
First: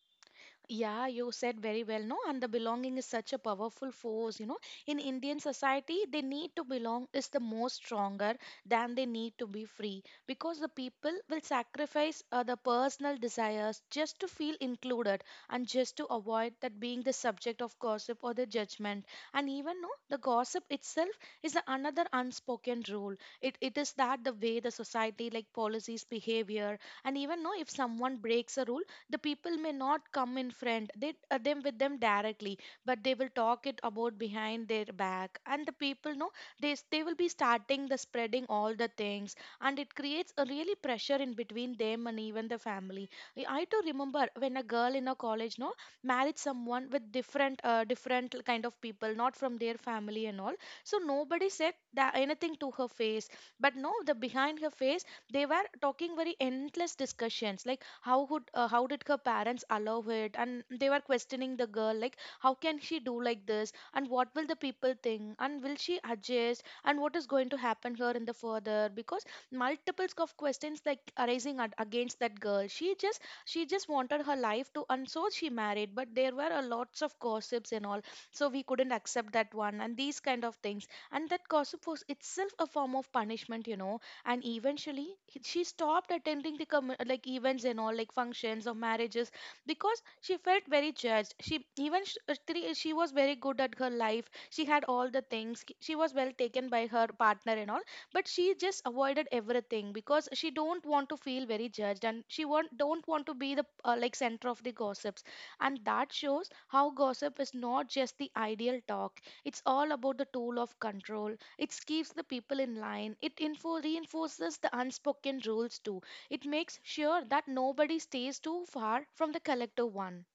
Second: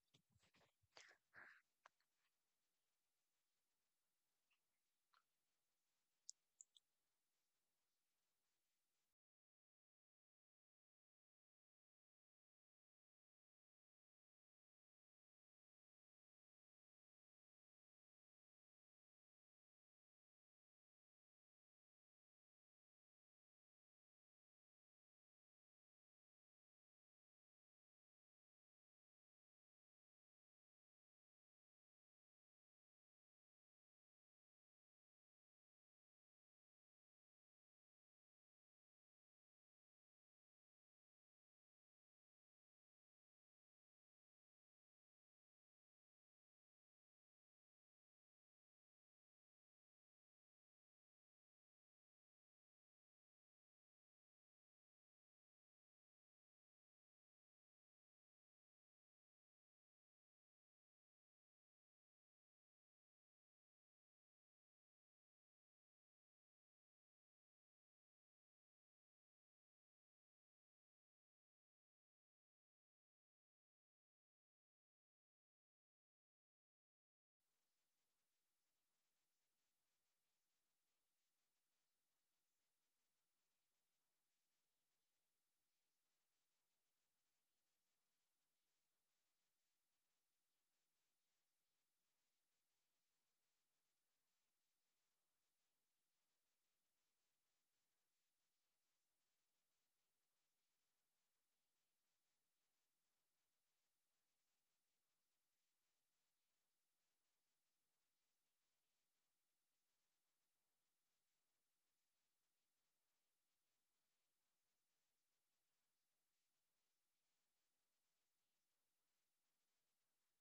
S2: Yeah, you said very well, no? And the belonging is such a powerful force, you know. In Indian society, they need to belong is the most stronger than they need to be free, because the people will sacrifice the personal desires just to feel included, and just to avoid that being the subject of gossip or the judgment. And even, no, the gossip itself is the another unspoken rule. It is that the way the society, like policies, behavior, and even, no, if someone breaks a rule, the people may not come in front, they them with them directly, but they will talk it about behind their back, and the people know, they will be starting the spreading all the things, and it creates a really pressure in between them and even the family. I too remember when a girl in a college, no, married someone with different different kind of people, not from their family and all. So nobody said that anything to her face, but no, the behind her face, they were talking very endless discussions like, how could? How did her parents allow it? And they were questioning the girl, like how can she do like this, and what will the people think, and will she adjust, and what is going to happen here in the further? Because multiples of questions like arising against that girl. She just wanted her life to, and so she married, but there were a lots of gossips and all. So we couldn't accept that one and these kind of things, and that gossip was itself a form of punishment, you know. And eventually she stopped attending the like events and all, like functions or marriages, because she felt very judged. Actually, she was very good at her life, she had all the things, she was well taken by her partner and all, but she just avoided everything because she don't want to feel very judged, and she want don't want to be the like center of the gossips. And that shows how gossip is not just the ideal talk, it's all about the tool of control. It keeps the people in line. It reinforces the unspoken rules too. It makes sure that nobody stays too far from the collective one.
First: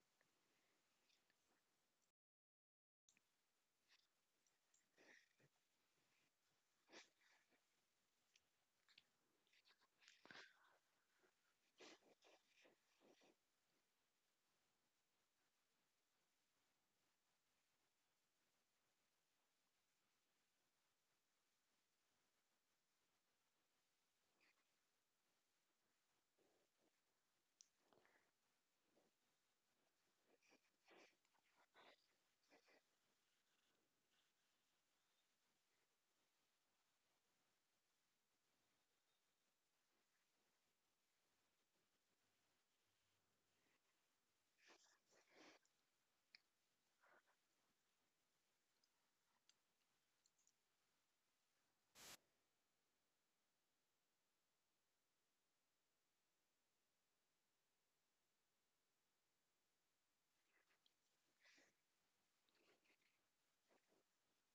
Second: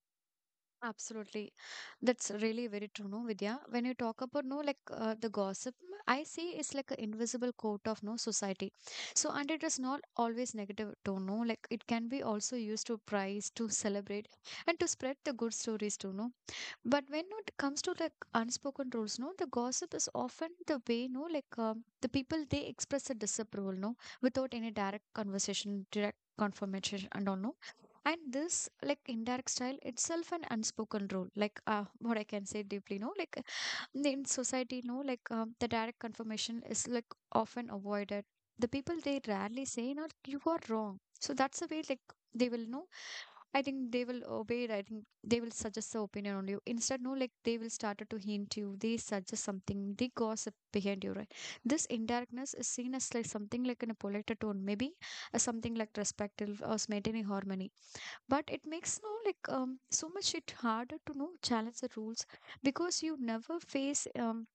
S1: Absolutely. That's really very true, no, Vidya. When you talk about no, like the gossip, I see it's like an invisible coat of no society. So, and it is not always negative to know, like it can be also used to praise, to celebrate, and to spread the good stories too, no. But when it comes to like unspoken rules, no, the gossip is often the way, no, like the people they express a disapproval, no, without any direct conversation, direct confirmation, and all, no. And this like indirect style itself an unspoken rule like what I can say deeply, no, like in society, no, like the direct confirmation is like often avoided. The people they rarely say no you are wrong. So that's the way, like they will know. I think they will obey it. I think they will suggest the opinion on you. Instead, no, like they will start to hint you. They suggest something. They gossip behind you, right? This indirectness is seen as like something like in a polite tone, maybe as something like respectful or maintaining harmony. But it makes no like so much it harder to know challenge the rules because you never face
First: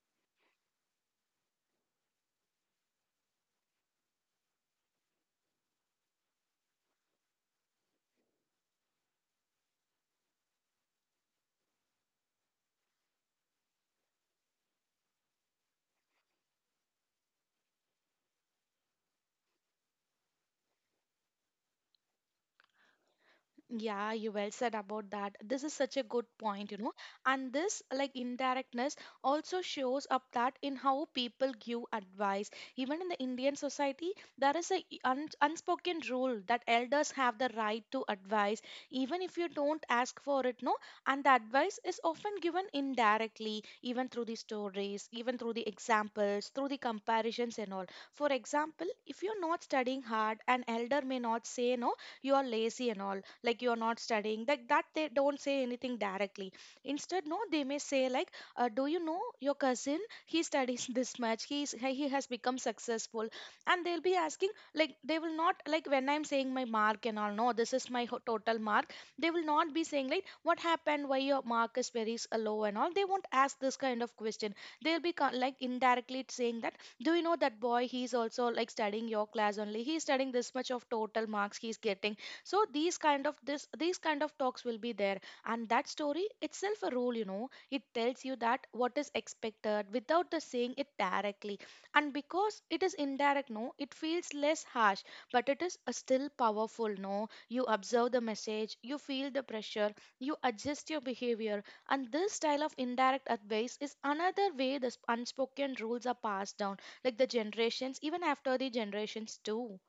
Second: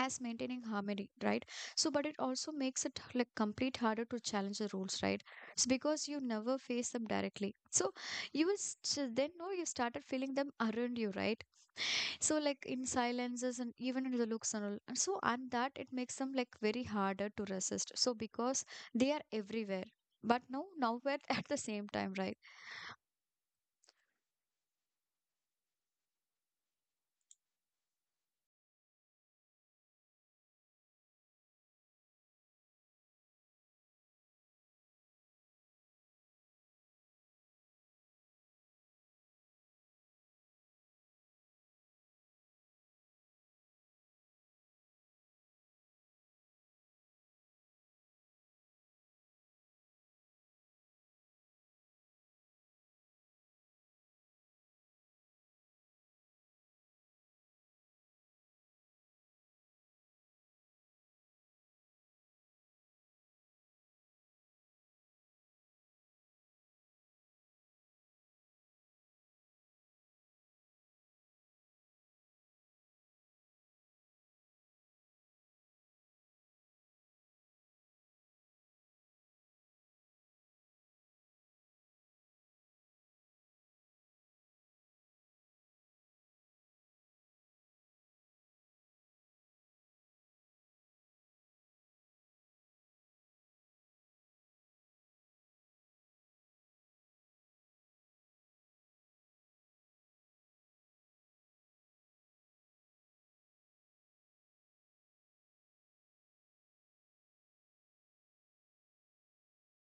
S1: as maintaining harmony, right. So but it also makes it like complete harder to challenge the rules, right. It's because you never face them directly. So you will then know you started feeling them around you, right. So like in silences and even in the looks and all, and so and that it makes them like very harder to resist. So because they are everywhere but no nowhere at the same time, right.
S2: Yeah, you well said about that. This is such a good point, you know. And this, like, indirectness also shows up that in how people give advice. Even in the Indian society, there is a un unspoken rule that elders have the right to advise, even if you don't ask for it, no. And the advice is often given indirectly, even through the stories, even through the examples, through the comparisons and all. For example, if you're not studying hard, an elder may not say no you are lazy and all, like you are not studying, like that they don't say anything directly. Instead, no, they may say like, do you know your cousin, he studies this much, he has become successful. And they'll be asking, like they will not like, when I'm saying my mark and all, no this is my total mark, they will not be saying like what happened, why your mark is very low and all, they won't ask this kind of question. They'll be like indirectly saying that, do you know that boy, he's also like studying your class only, he's studying this much of total marks he's getting. So these kind of, this these kind of talks will be there. And that story itself a rule, you know, it tells you that what is expected without the saying it directly. And because it is indirect, no, it feels less harsh, but it is still powerful. No, you observe the message, you feel the pressure, you adjust your behavior. And this style of indirect advice is another way the unspoken rules are passed down, like the generations, even after the generations too.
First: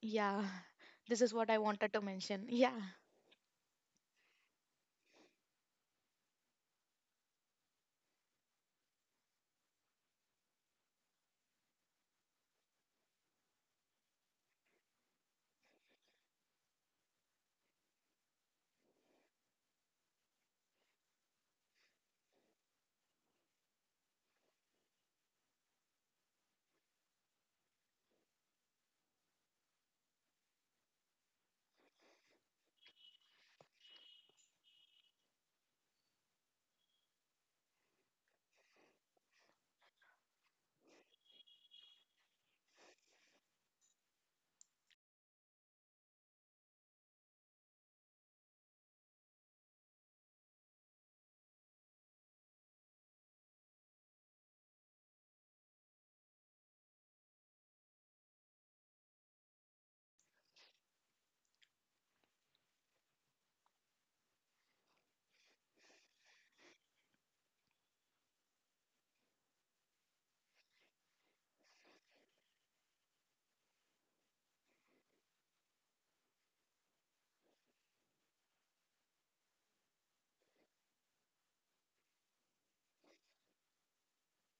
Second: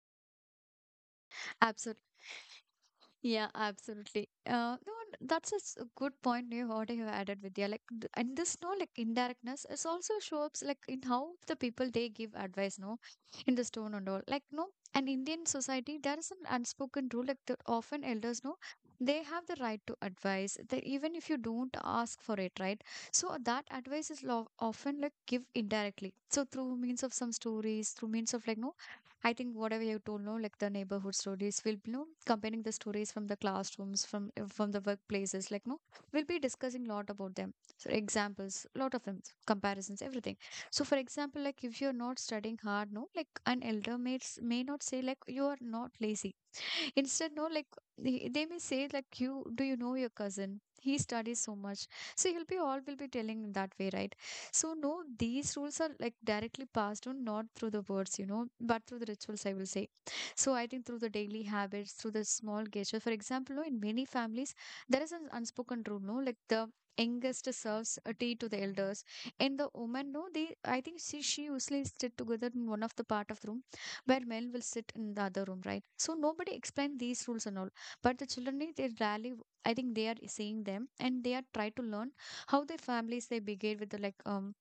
S2: Yeah. This is what I wanted
S1: Absolutely.
S2: to mention, yeah.
S1: Yeah, absolutely. No, and that's a a good point you what you added, Vidya. Like, and this, no, like indirectness is also show up like in how the people they give advice, no, in the stone and all. Like, no, an Indian society there is an unspoken rule like that often elders, no, they have the right to advise. That even if you don't ask for it, right? So that advice is lo often like give indirectly. So through means of some stories, through means of like, no, I think whatever you told, no, like the neighborhood stories, we'll be no comparing the stories from the classrooms, from the workplaces, like, no, we'll be discussing lot about them. So examples, lot of them, comparisons, everything. So for example, like if you're not studying hard, no, like an elder may not say like you are not lazy. Instead, no, like they may say like you, do you know your cousin? He studies so much. So he'll be all will be telling that way, right? So no, these rules are like directly passed on, not through the words, you know, but through the rituals, I will say. So I think through the daily habits, through the small gestures. For example, no, in many families, there is an unspoken rule, no, like the youngest serves a tea to the elders, and the woman, no, they, I think she usually sit together in one of the part of the room, where men will sit in the other room, right? So nobody explained these rules and all. But the children, they rarely, I think they are seeing them and they are try to learn how their families they behave with the like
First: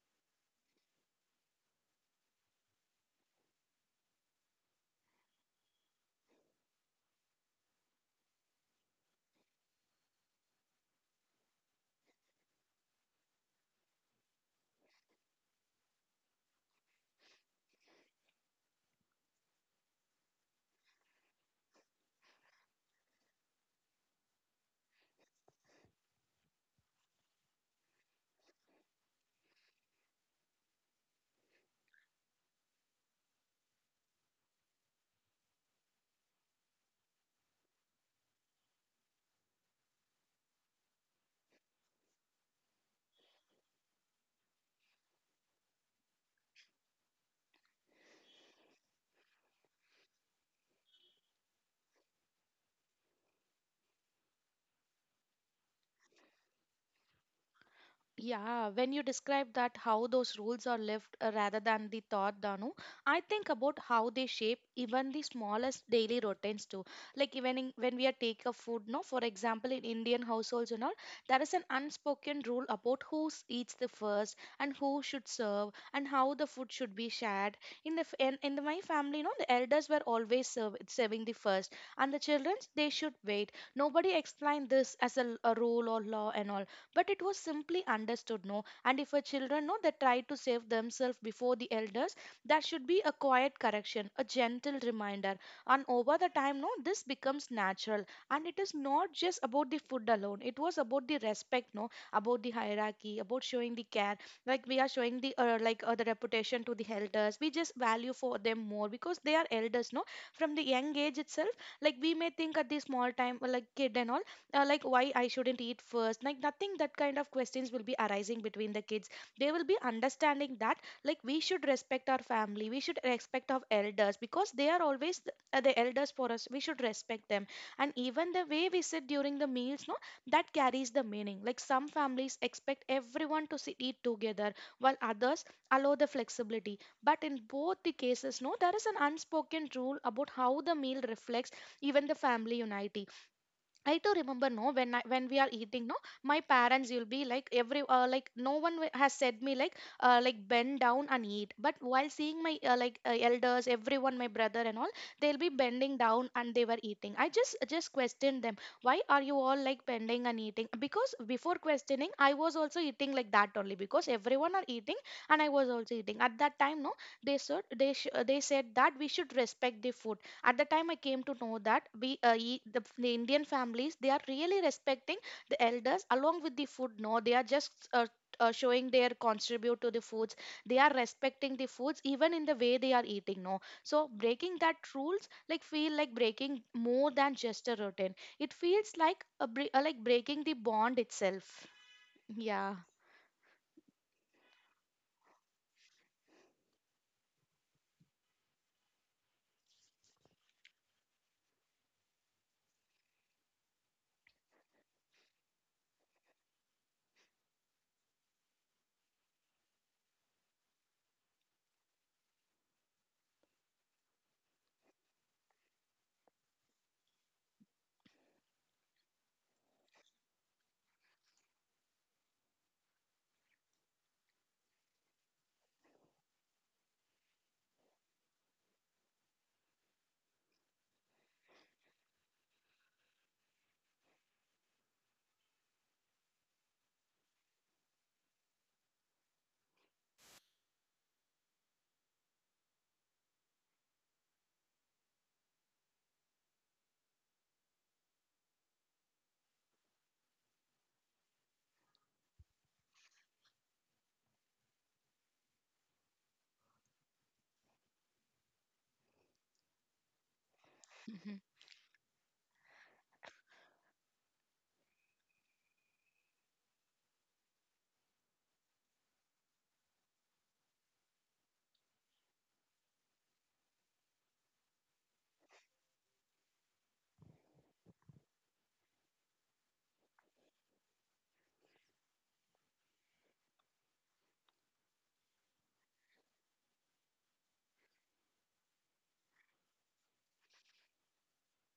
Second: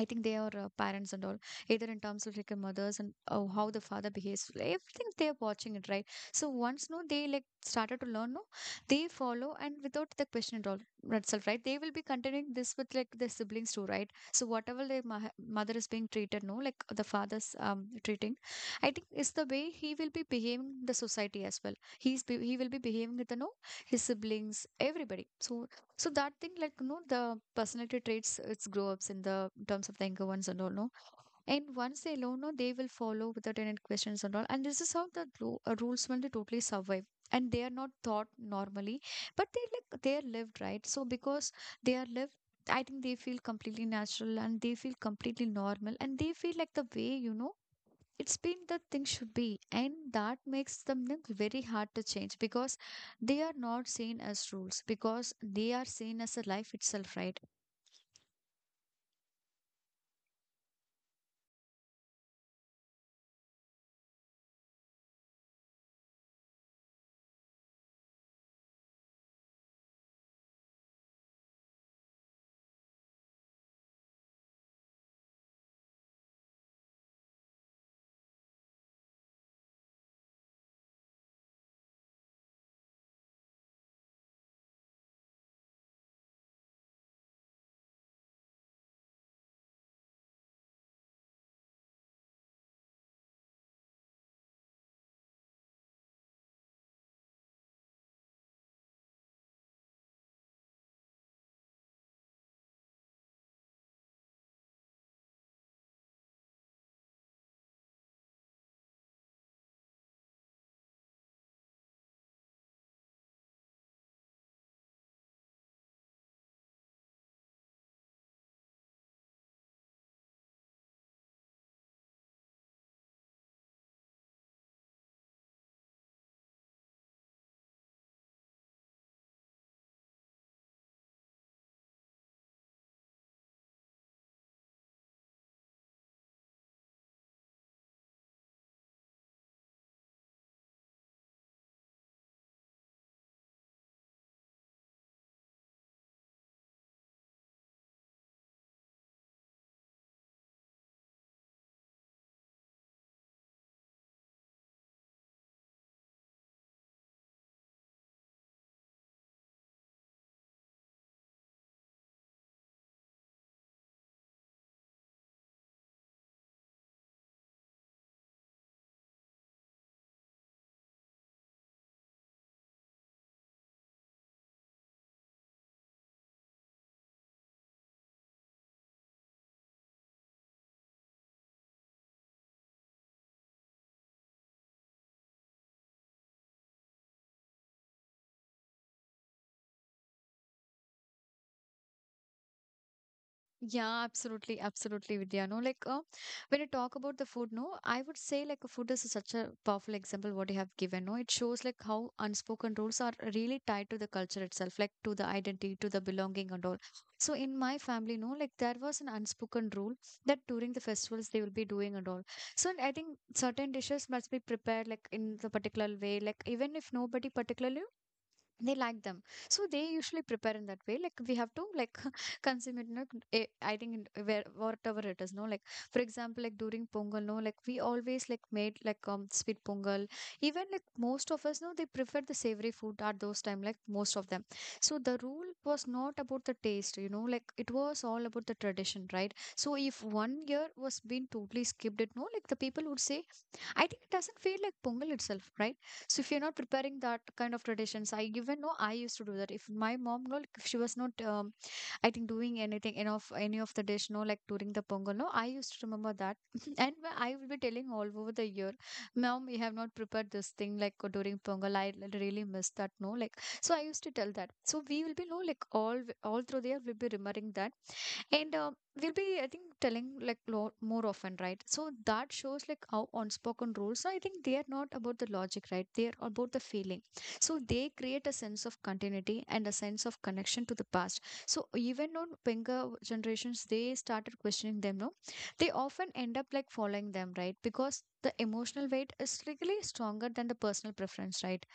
S1: I think they are parents and all, either in terms of like mothers and how the father behaves, like, everything they are watching it, right? So once no, they like started to learn, no, they follow and without the question at all itself, right? They will be continuing this with like their siblings too, right? So whatever the mother is being treated, no, like the father's treating, I think is the way he will be behaving in the society as well. He will be behaving with the no his siblings, everybody. So that thing, like, you know, the personality traits, it's grow ups in the in terms of the younger ones and all, no? And once they learn, no, they will follow without any questions and all. And this is how the rules will they totally survive. And they are not taught normally, but they like they are lived, right? So because they are lived, I think they feel completely natural and they feel completely normal and they feel like the way, you know, it's been the thing should be, and that makes them look very hard to change because they are not seen as rules because they are seen as a life itself, right?
S2: Yeah, when you describe that how those rules are lived rather than the thought, Danu, I think about how they shape even the smallest daily routines too. Like even in, when we are take a food, no, for example, in Indian households and all, there is an unspoken rule about who eats the first and who should serve and how the food should be shared. In the my family, you know, the elders were always serving the first, and the children they should wait. Nobody explained this as a, a rule or law and all, but it was simply understood, no. And if a children, no, they try to save themselves before the elders, that should be a quiet correction, a gentle reminder. And over the time, no, this becomes natural. And it is not just about the food alone, it was about the respect, no, about the hierarchy, about showing the care. Like we are showing the the reputation to the elders, we just value for them more because they are elders, no, from the young age itself. Like we may think at the small time, like kid and all, like why I shouldn't eat first. Like nothing that kind of questions will be arising between the kids. They will be understanding that, like we should respect our family, we should respect our elders because they are always the elders for us. We should respect them. And even the way we sit during the meals, no, that carries the meaning. Like some families expect everyone to sit, eat together, while others allow the flexibility. But in both the cases, no, there is an unspoken rule about how the meal reflects even the family unity. I do remember, no, when we are eating, no, my parents will be like every like no one has said me like bend down and eat. But while seeing my elders, everyone, my brother and all, they'll be bending down and they were eating. I just questioned them, why are you all like bending and eating? Because before questioning, I was also eating like that only because everyone are eating, and I was also eating. At that time, no, they said that we should respect the food. At the time I came to know that the Indian families they are really respecting the elders along with the food, no, they are just showing their contribute to the foods. They are respecting the foods even in the way they are eating, no. So breaking that rules like feel like breaking more than just a routine, it feels like a like breaking the bond itself. Yeah.
S1: Yeah, absolutely, absolutely, Vidya. No, like when you talk about the food, no, I would say like food is such a powerful example what you have given. No, it shows like how unspoken rules are really tied to the culture itself, like to the identity, to the belonging and all. So in my family, no, like there was an unspoken rule that during the festivals they will be doing and all. So I think certain dishes must be prepared like in the particular way, like even if nobody particularly they like them, so they usually prepare in that way, like we have to like consume it, no, I think in where whatever it is, no, like for example like during Pongal, no, like we always like made like sweet pongal, even like most of us, no, they prefer the savory food at those time, like most of them. So the rule was not about the taste, you know, like it was all about the tradition, right? So if one year was being totally skipped it, no, like the people would say I think it doesn't feel like Pongal itself, right? So if you're not preparing that kind of traditions, I even know I used to do that. If my mom, no, like, if she was not, I think doing anything, any of the dish, no, like during the Pongal, no, I used to remember that, and I will be telling all over the year, mom, we have not prepared this thing like
S2: Mm-hmm.
S1: during Pongal. I really miss that, no, like, so I used to tell that. So we will be, no, like all through the year, we'll be remembering that and we'll be, I think, telling like lo more often, right? So that shows like how unspoken rules. I think they are not about the logic, right? They are about the feeling. So they create a sense of continuity and a sense of connection to the past. So even on younger generations, they started questioning them, no? They often end up like following them, right? Because the emotional weight is really stronger than the personal preference, right?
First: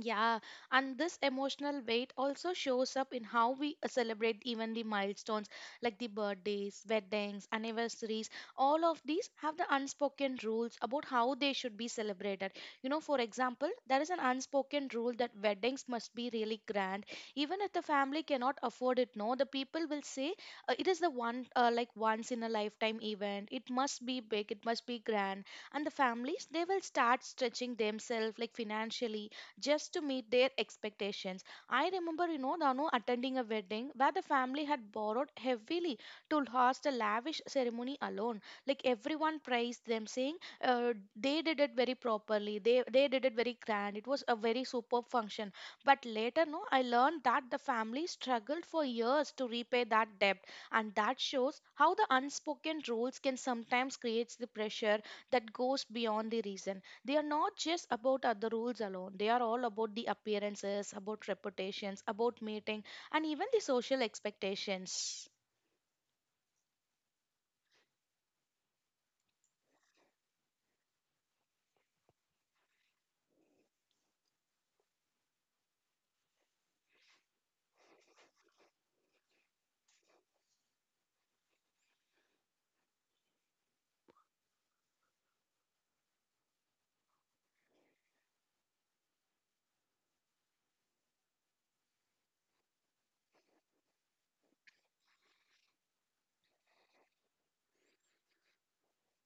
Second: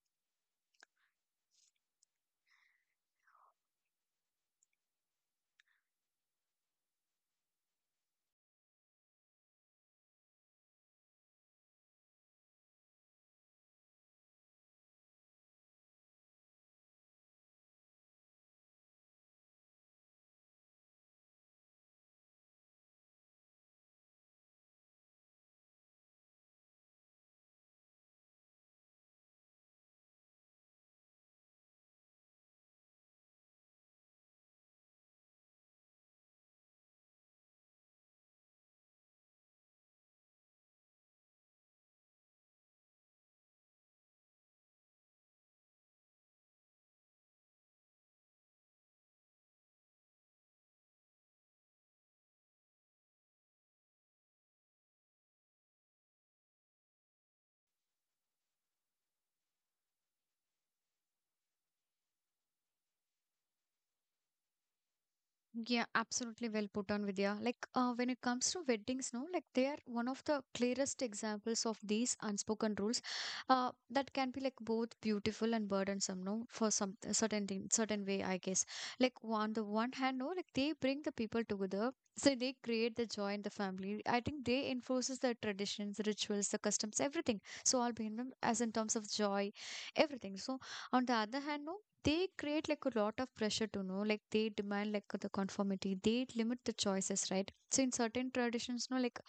S2: Yeah, and this emotional weight also shows up in how we celebrate even the milestones, like the birthdays, weddings, anniversaries. All of these have the unspoken rules about how they should be celebrated. You know, for example, there is an unspoken rule that weddings must be really grand. Even if the family cannot afford it, no, the people will say it is the one, like once in a lifetime event. It must be big, it must be grand. And the families, they will start stretching themselves like financially just to meet their expectations. I remember, you know, Danu, attending a wedding where the family had borrowed heavily to host a lavish ceremony alone. Like everyone praised them, saying they did it very properly, they did it very grand. It was a very superb function. But later, no, I learned that the family struggled for years to repay that debt. And that shows how the unspoken rules can sometimes create the pressure that goes beyond the reason. They are not just about the rules alone, they are all about the appearances, about reputations, about meeting, and even the social expectations.
S1: Yeah, absolutely well put on, Vidya. Like when it comes to weddings, no, like they are one of the clearest examples of these unspoken rules that can be like both beautiful and burdensome, no, for some certain thing, certain way, I guess. Like on the one hand, no, like they bring the people together, so they create the joy in the family. I think they enforces the traditions, the rituals, the customs, everything. So all behind them as in terms of joy, everything. So on the other hand, no, they create like a lot of pressure to know, like they demand like the conformity, they limit the choices, right? So in certain traditions, no, like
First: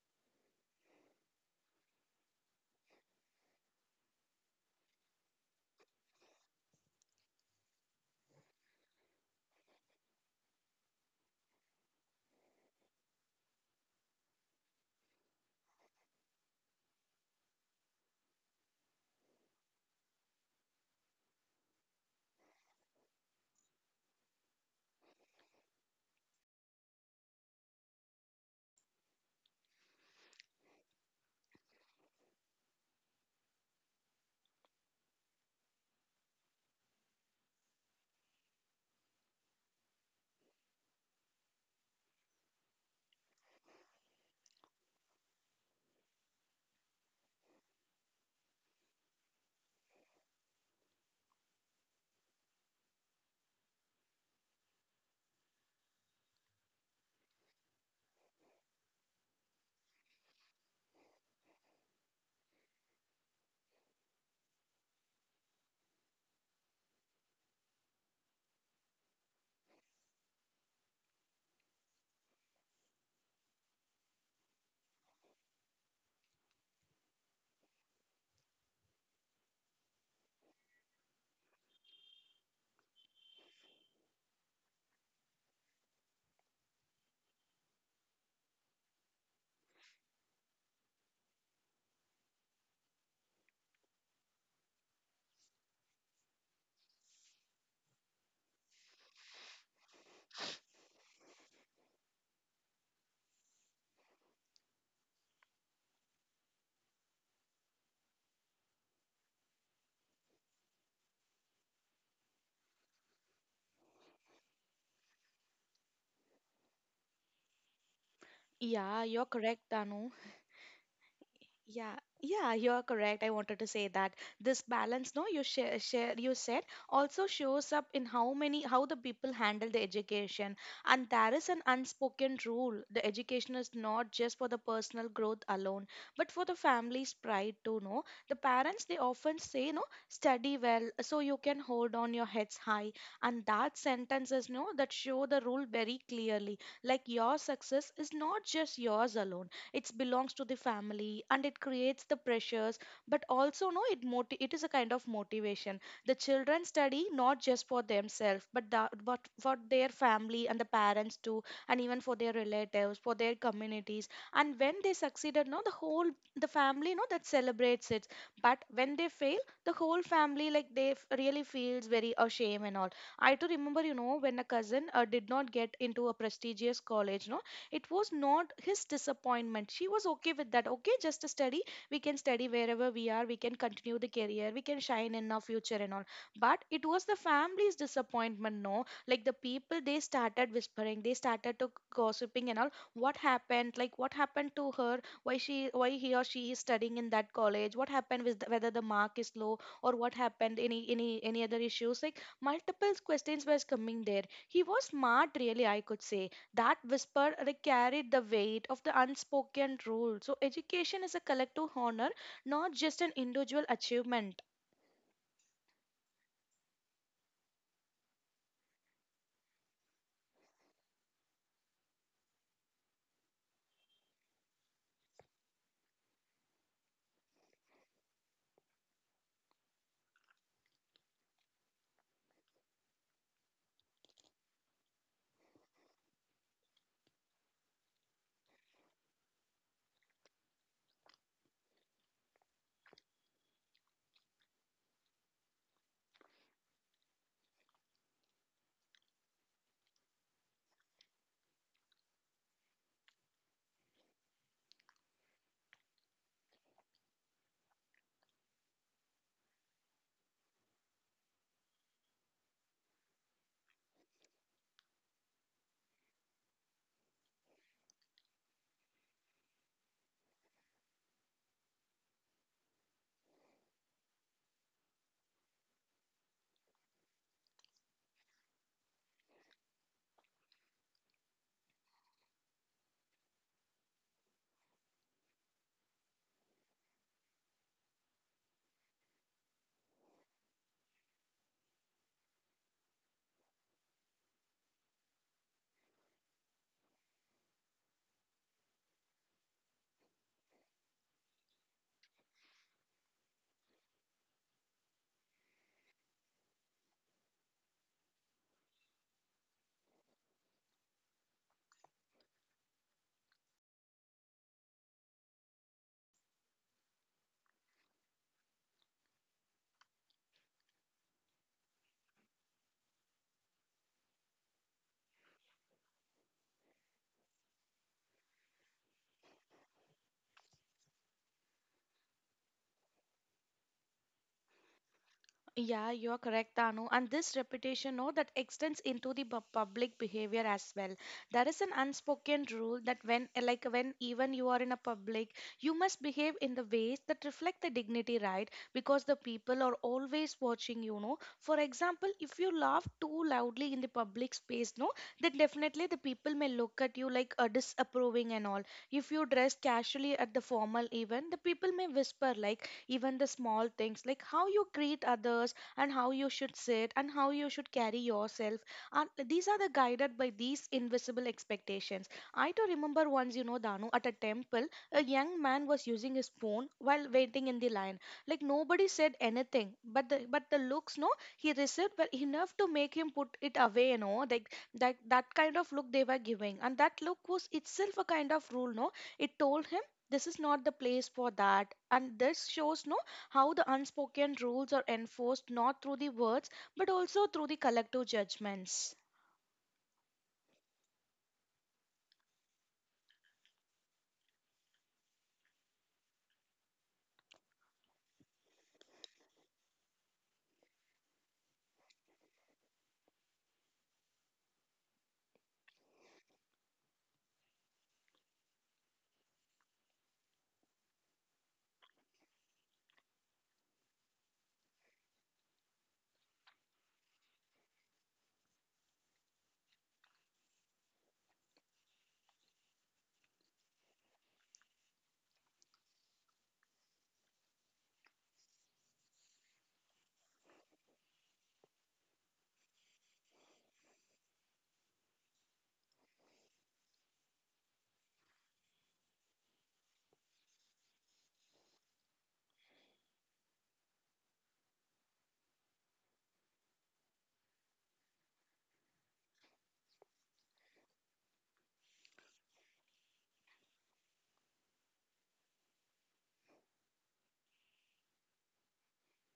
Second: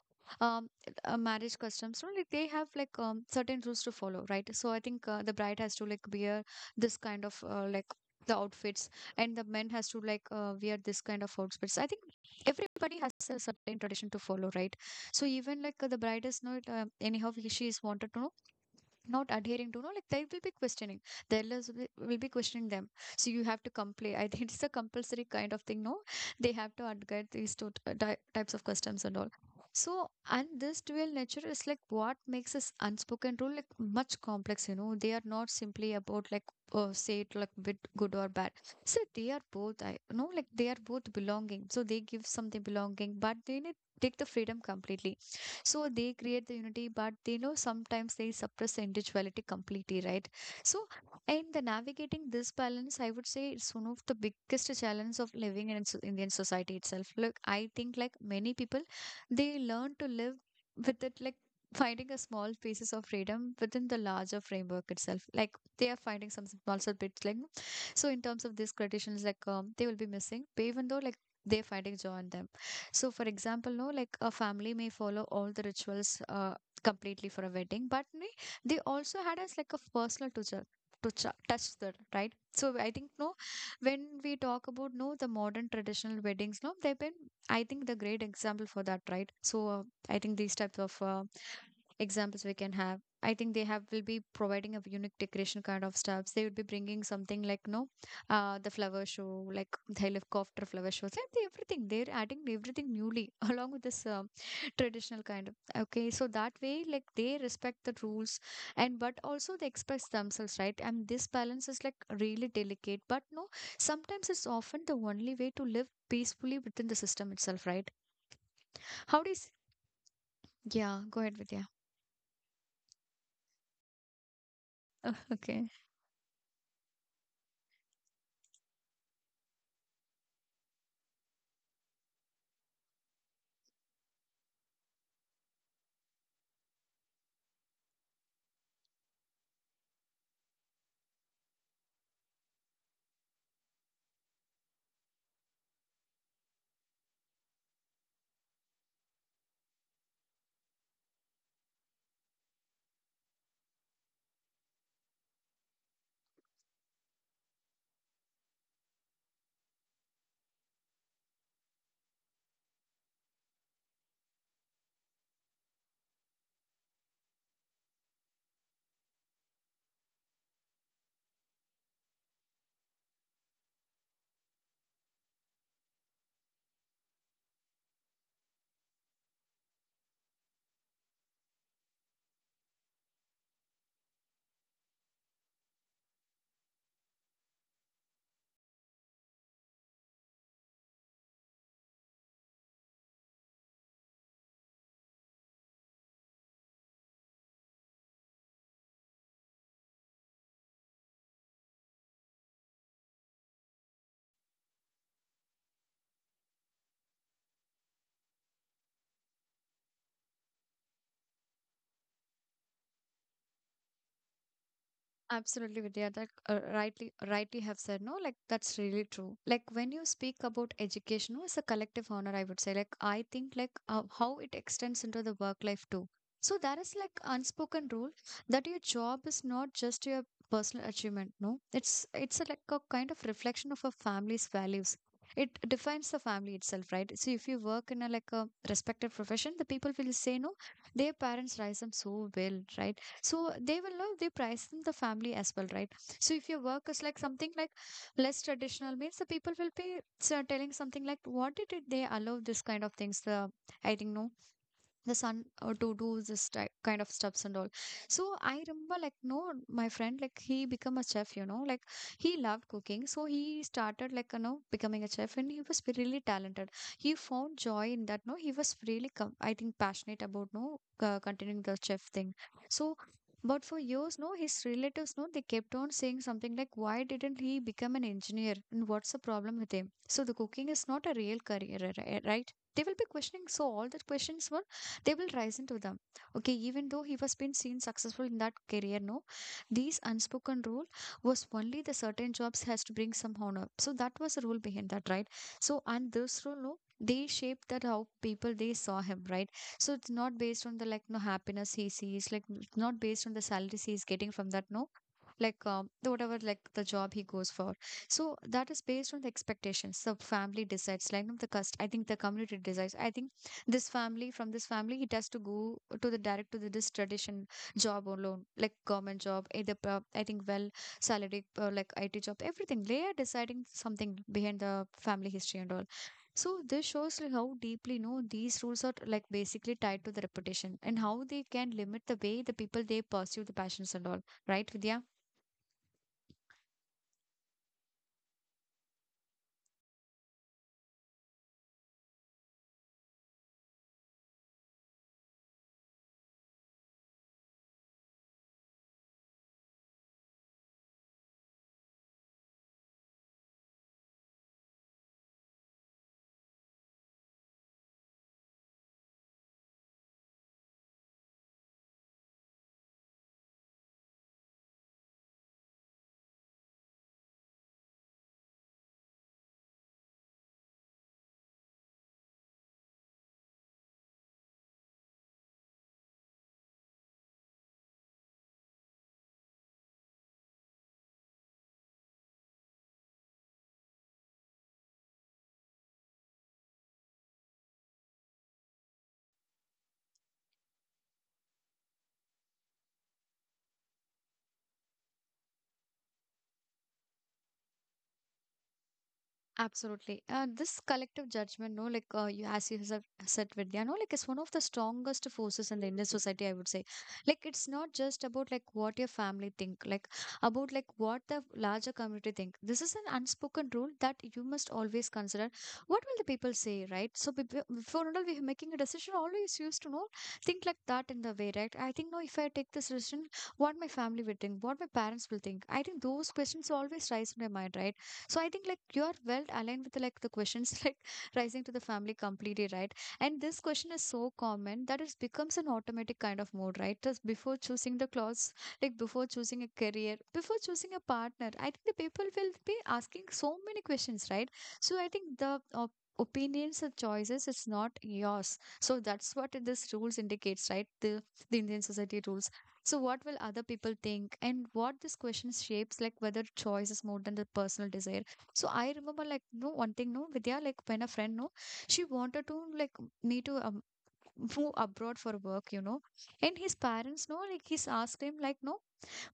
S1: um marriage customs, no, like they have like certain rules to follow, right? So I think the bride has to like wear this kind of like the outfits, and the men has to like wear this kind of outfits, I think everybody has a certain tradition to follow, right? So even like the bride is not anyhow she is wanted to know, not adhering to, no, like they will be questioning, the elders will be questioning them. So you have to comply, I think it's a compulsory kind of thing, no, they have to adhere these types of customs and all. So and this dual nature is like what makes this unspoken rule like much complex, you know, they are not simply about like say it like bit good or bad. So they are both, I know, like they are both belonging, so they give something belonging, but they need take the freedom completely. So they create the unity, but they know sometimes they suppress the individuality completely, right? So in the navigating this balance, I would say it's one of the biggest challenge of living in Indian society itself. Look, I think like many people, they learn to live with it, like finding a small pieces of freedom within the larger framework itself, like they are finding some small bits like. So in terms of these traditions like they will be missing, but even though like they're finding joy in them. So, for example, no, like a family may follow all the rituals completely for a wedding, but may, they also had us like a personal toucher. To touch the right, so I think no. When we talk about no, the modern traditional weddings, no, they've been I think the great example for that, right? So I think these types of examples we can have. I think they have will be providing a unique decoration kind of stuffs. They would be bringing something like no the flower show, like the helicopter flower shows, and the everything. They're adding everything newly along with this traditional kind of. Okay, so that way, like they respect the rules, and but also they express themselves, right? And this balance is like really delicate, but no, sometimes it's often the only way to live peacefully within the system itself, right?
S2: Yeah, you're
S1: How do you?
S2: correct, Anu.
S1: Yeah, go ahead with yeah.
S2: Yeah, yeah, you are correct. I wanted to say that this balance, no,
S1: Okay.
S2: you said, also shows up in how many, how the people handle the education. And there is an unspoken rule. The education is not just for the personal growth alone, but for the family's pride too, no. The parents, they often say, no, study well so you can hold on your heads high. And that sentences, no, that show the rule very clearly. Like your success is not just yours alone, it belongs to the family, and it creates the pressures. But also, no, it it is a kind of motivation. The children study not just for themselves but but for their family and the parents too, and even for their relatives, for their communities. And when they succeeded, no, the family, no, that celebrates it. But when they fail, the whole family, like they really feels very ashamed and all. I too remember, you know, when a cousin did not get into a prestigious college, no, it was not his disappointment. She was okay with that, okay, just a study, we can study wherever we are, we can continue the career, we can shine in our future and all. But it was the family's disappointment, no. Like the people, they started whispering, they started to gossiping and all, what happened, like what happened to her, why he or she is studying in that college, what happened with the, whether the mark is low or what happened, any other issues, like multiple questions was coming there. He was smart, really, I could say. That whisper carried the weight of the unspoken rule. So, education is a collective honor, not just an individual achievement.
S1: Absolutely, Vidya. That rightly, rightly have said. No, like that's really true. Like when you speak about education, no, it's a collective honor. I would say. Like I think, like how it extends into the work life too. So there is like unspoken rule that your job is not just your personal achievement. No, it's a, like a kind of reflection of a family's values. It defines the family itself, right? So if you work in a like a respected profession, the people will say no. Their parents raised them so well, right? So they will know they price in the family as well, right? So if your work is like something like less traditional means the people will be telling something like, what did it they allow this kind of things? The I think no the son to do this type, kind of stuffs and all. So I remember, like no, my friend, like he became a chef, you know, like he loved cooking, so he started, like you know, becoming a chef, and he was really talented. He found joy in that, no, he was really com- I think passionate about, no, continuing the chef thing. So but for years, no, his relatives, no, they kept on saying something like, why didn't he become an engineer and what's the problem with him? So the cooking is not a real career, right? They will be questioning, so all the questions were, they will rise into them. Okay, even though he was been seen successful in that career, no, these unspoken rule was only the certain jobs has to bring some honor, so that was the rule behind that, right? So and this rule, no, they shaped that how people they saw him, right? So it's not based on the, like no, happiness he sees, like not based on the salaries he's getting from that, no, like the whatever like the job he goes for. So that is based on the expectations the family decides, like no, the community decides, I think. This family, from this family, it has to go to the direct to the, this tradition job alone, like government job, either pro- I think well salary, like IT job, everything they are deciding something behind the family history and all. So this shows like how deeply, you know, these rules are like basically tied to the reputation and how they can limit the way the people they pursue the passions and all. Right, Vidya?
S2: Yeah, you're correct, Anu. And this reputation, no, that extends into the public behavior as well. There is an unspoken rule that when, like, when even you are in a public, you must behave in the ways that reflect the dignity, right? Because the people are always watching you, know. For example, if you laugh too loudly in the public space, no, then definitely the people may look at you like disapproving and all. If you dress casually at the formal event, the people may whisper like, even the small things like how you greet others and how you should sit and how you should carry yourself are the guided by these invisible expectations. I do remember once, you know, Danu, at a temple a young man was using his phone while waiting in the line. Like nobody said anything but the looks, no, he received were enough to make him put it away, you know, like that kind of look they were giving, and that look was itself a kind of rule, no. It told him this is not the place for that, and this shows, no, how the unspoken rules are enforced not through the words but also through the collective judgments.
S1: Absolutely. This collective judgment, no, like you, as you have said, Vidya, no, like it's one of the strongest forces in the Indian society, I would say. Like it's not just about like what your family think, like about like what the larger community think. This is an unspoken rule that you must always consider. What will the people say, right? So before and all we're making a decision, always used to know think like that in the way, right? I think no, if I take this decision, what my family will think, what my parents will think. I think those questions always rise in my mind, right? So I think like you are well aligned with like the questions like rising to the family completely, right? And this question is so common that it becomes an automatic kind of mode, right? Just before choosing the clothes, like before choosing a career, before choosing a partner, I think the people will be asking so many questions, right? So I think the opinions and choices it's not yours, so that's what this rules indicates, right? The Indian society rules. So what will other people think? And what this question shapes like whether choice is more than the personal desire. So I remember like no one thing no Vidya, like when a friend, no, she wanted to like me to move abroad for work, you know, and his parents, no, like he's asked him like no,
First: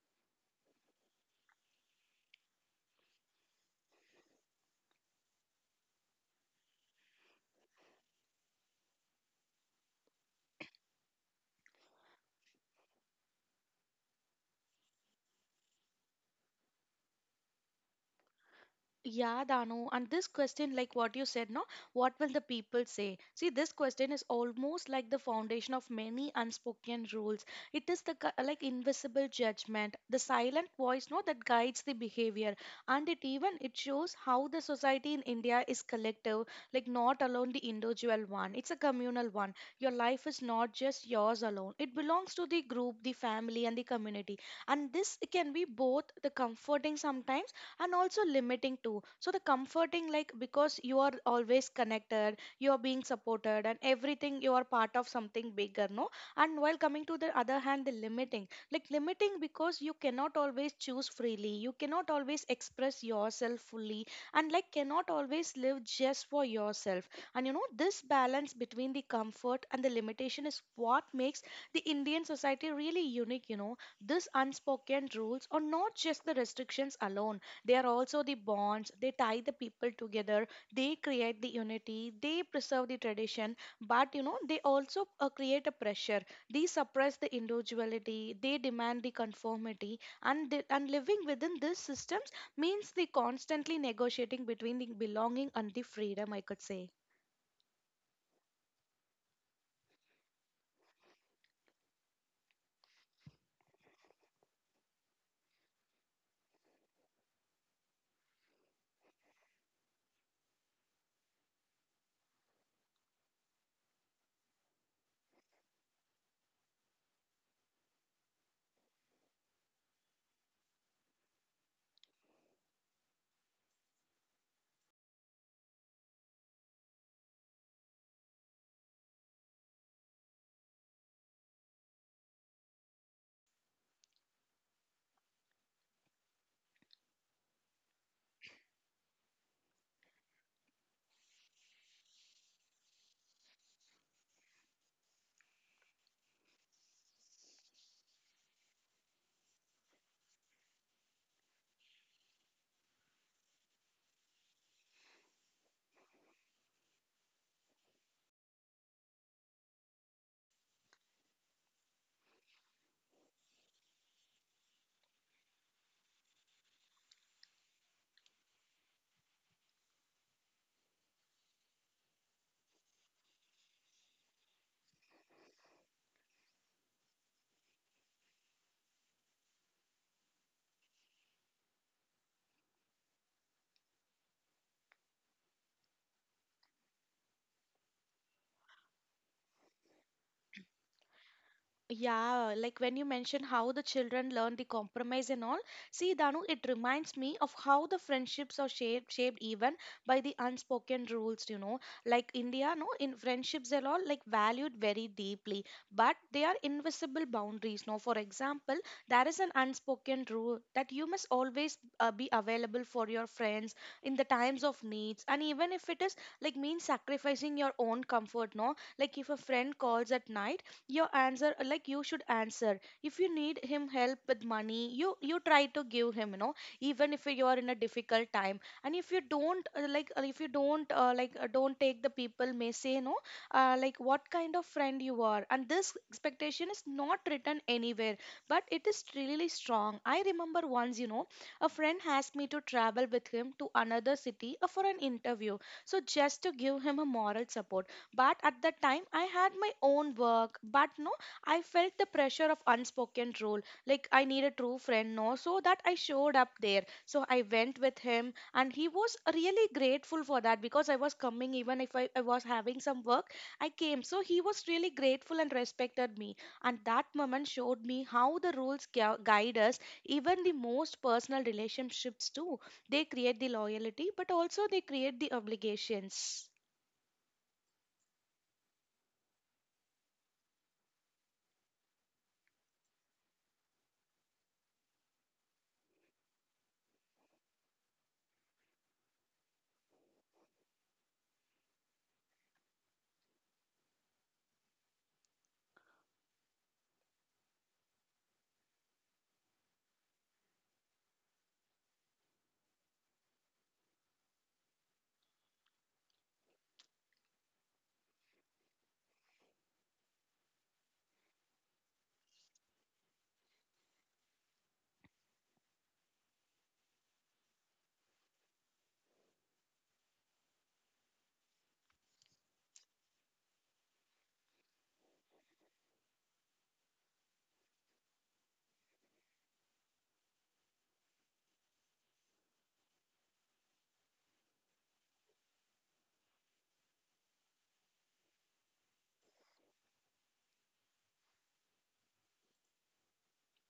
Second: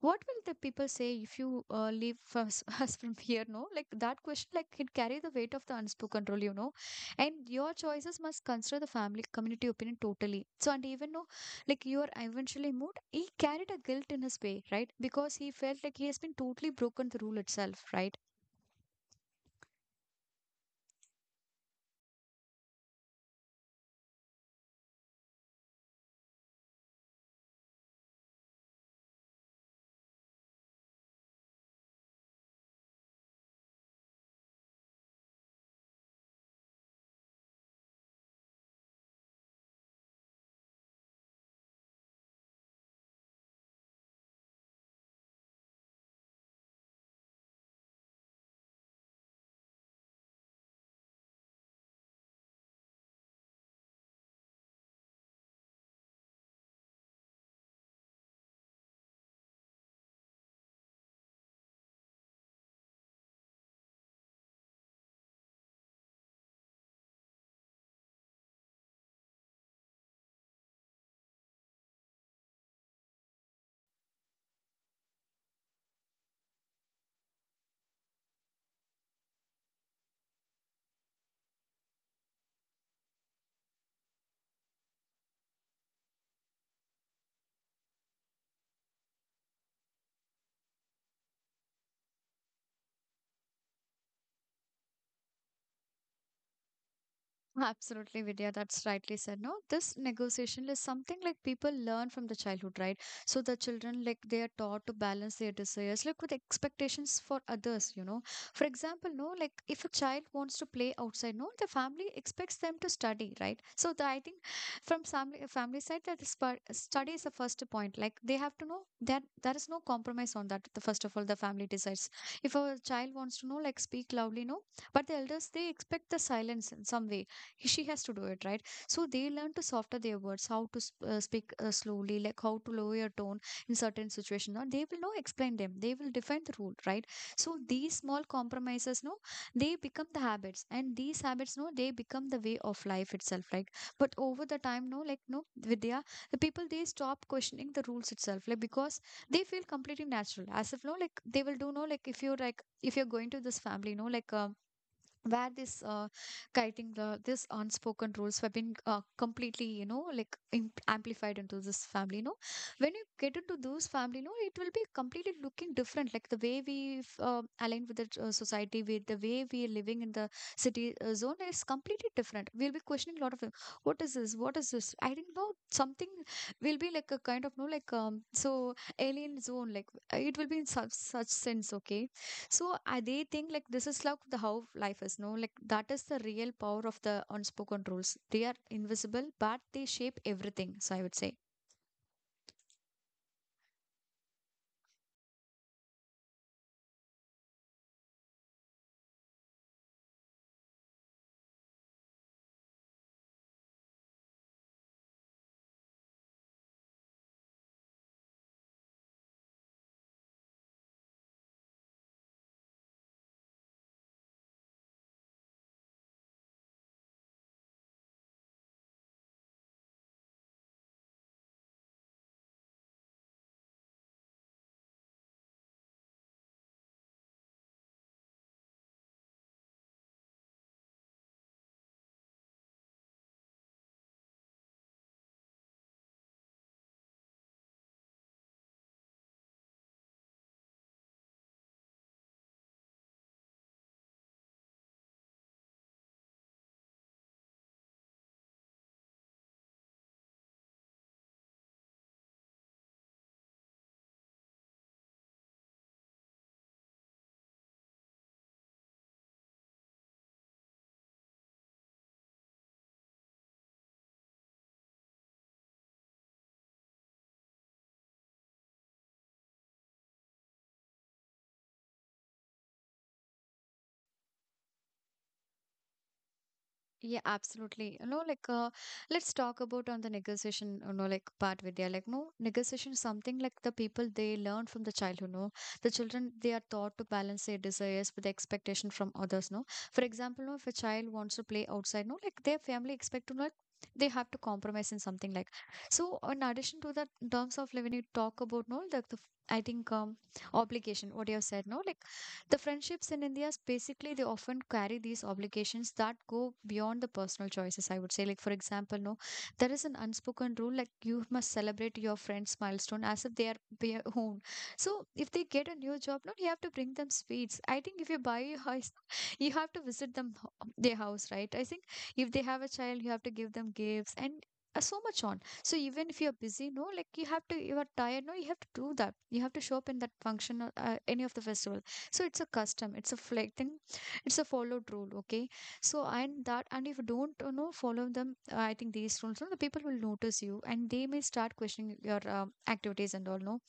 S1: what will the people say if you leave us, us from here, no, like that question, like it carry the weight of the unspoken role, you know. And your choices must consider the family community opinion totally. So and even though like you are eventually moved, he carried a guilt in his way, right? Because he felt like he has been totally broken the rule itself, right?
S2: Yeah, Dano, and this question, like what you said, no, what will the people say? See, this question is almost like the foundation of many unspoken rules. It is the like invisible judgment, the silent voice, no, that guides the behavior, and it even it shows how the society in India is collective, like not alone the individual one. It's a communal one. Your life is not just yours alone. It belongs to the group, the family, and the community, and this can be both the comforting sometimes and also limiting too. So the comforting like because you are always connected, you are being supported, and everything you are part of something bigger, no. And while coming to the other hand, the limiting, like limiting because you cannot always choose freely, you cannot always express yourself fully, and like cannot always live just for yourself. And you know this balance between the comfort and the limitation is what makes the Indian society really unique, you know. These unspoken rules are not just the restrictions alone. They are also the bonds, they tie the people together, they create the unity, they preserve the tradition, but you know, they also create a pressure. They suppress the individuality, they demand the conformity, and living within these systems means the constantly negotiating between the belonging and the freedom, I could say.
S1: Absolutely, Vidya. That's rightly said. No, this negotiation is something like people learn from the childhood, right? So the children, like they are taught to balance their desires, like with expectations for others, you know. For example, no, like if a child wants to play outside, no, the family expects them to study, right? So the, I think from family side, that is part, study is the first point. Like they have to know that there is no compromise on that. The first of all, the family decides. If a child wants to know, like speak loudly, no, but the elders they expect the silence in some way, she has to do it, right? So they learn to soften their words, how to speak slowly, like how to lower your tone in certain situations. Now they will now explain them, they will define the rule, right? So these small compromises, no, they become the habits, and these habits, no, they become the way of life itself, right? But over the time, no, like no Vidya, the people they stop questioning the rules itself, like because they feel completely natural, as if no, like they will do, no, like if you're like if you're going to this family, no, like where this kiting the this unspoken rules have been completely you know like amplified into this family, you know. When you get into those family, you know it will be completely looking different, like the way we align with the society, with the way we are living in the city zone is completely different. We'll be questioning a lot of things. What is this, what is this, I didn't know something, will be like a kind of no, like so alien zone, like it will be in such sense. Okay. So they think like this is like the how life is, no? Like that is the real power of the unspoken rules. They are invisible, but they shape everything. So I would say.
S2: Yeah, like when you mention how the children learn the compromise and all, see, Danu, it reminds me of how the friendships are shaped even by the unspoken rules, you know. Like India, no, in friendships, they're all like valued very deeply, but they are invisible boundaries. No, for example, there is an unspoken rule that you must always be available for your friends in the times of needs, and even if it is like means sacrificing your own comfort, no. Like if a friend calls at night, your answer like you should answer. If you need him help with money, you try to give him, you know, even if you are in a difficult time. And if you don't if you don't don't take, the people may say, no, like what kind of friend you are. And this expectation is not written anywhere but it is really strong. I remember once, you know, a friend asked me to travel with him to another city for an interview, so just to give him a moral support. But at that time I had my own work, but no, I felt the pressure of unspoken rule, like I need a true friend, no. So that I showed up there, so I went with him, and he was really grateful for that because I was coming even if I was having some work. I came, so he was really grateful and respected me. And that moment showed me how the rules guide us even the most personal relationships too. They create the loyalty but also they create the obligations.
S1: Yeah, absolutely. You know, like let's talk about on the negotiation, you know, like part with their, like no, negotiation is something like the people they learn from the child, you know. The children they are taught to balance their desires with the expectation from others, no. For example, no, if a child wants to play outside, no, like their family expect to like they have to compromise in something like. So in addition to that, in terms of like, when you talk about no, like the, I think obligation what you have said, no, like the friendships in India, basically, they often carry these obligations that go beyond the personal choices, I would say. Like, for example, no, there is an unspoken rule, like, you must celebrate your friend's milestone as if they are their own. So, if they get a new job, no, you have to bring them sweets. I think if you buy a house, you have to visit them, their house, right? I think if they have a child, you have to give them gifts, and so much on. So even if you're busy, no, like you have to, you are tired, no, you have to do that. You have to show up in that function or any of the festival. So it's a custom, it's a flag thing, it's a followed rule. Okay. So and that, and if you don't, you know, follow them, I think these rules, no, the people will notice you and they may start questioning your activities and all, no.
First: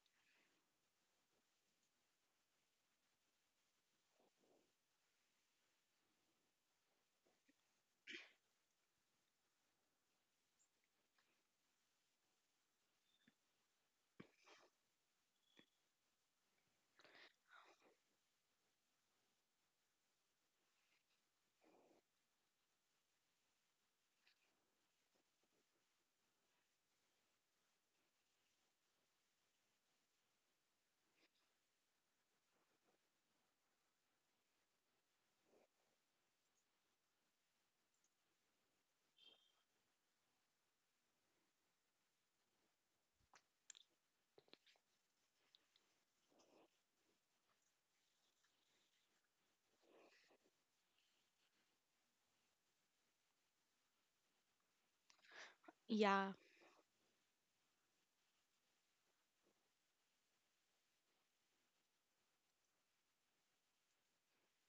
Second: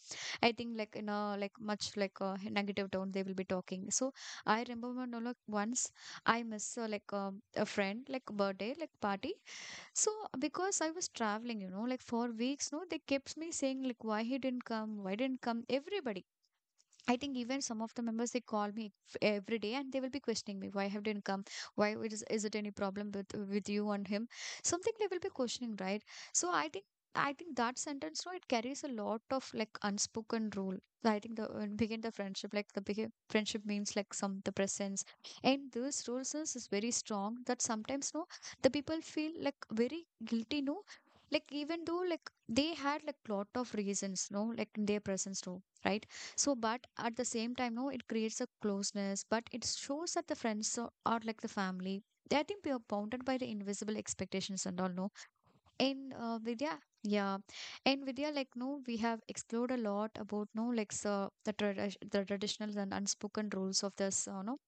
S1: I think like in a like much like a negative tone they will be talking. So I remember, no, like once I miss like a friend like birthday like party. So because I was traveling, you know, like for weeks, no, they kept me saying like, why he didn't come, why didn't come, everybody. I think even some of the members they call me every day and they will be questioning me, why have didn't come, why it is it any problem with you and him, something they will be questioning, right? So I think, I think that sentence, no, it carries a lot of like unspoken rule. I think the when begin the friendship, like the begin, friendship means like some the presence, and those rules is very strong that sometimes, no, the people feel like very guilty, no, like even though like they had like lot of reasons, no, like in their presence, no, right? So, but at the same time, no, it creates a closeness, but it shows that the friends, or like the family, they, I think, we are bounded by the invisible expectations and all, no. In
S2: Yeah,
S1: Vidya, yeah, in Vidya, like no, we have explored a lot about no, like so, the the traditional and unspoken rules of this, no,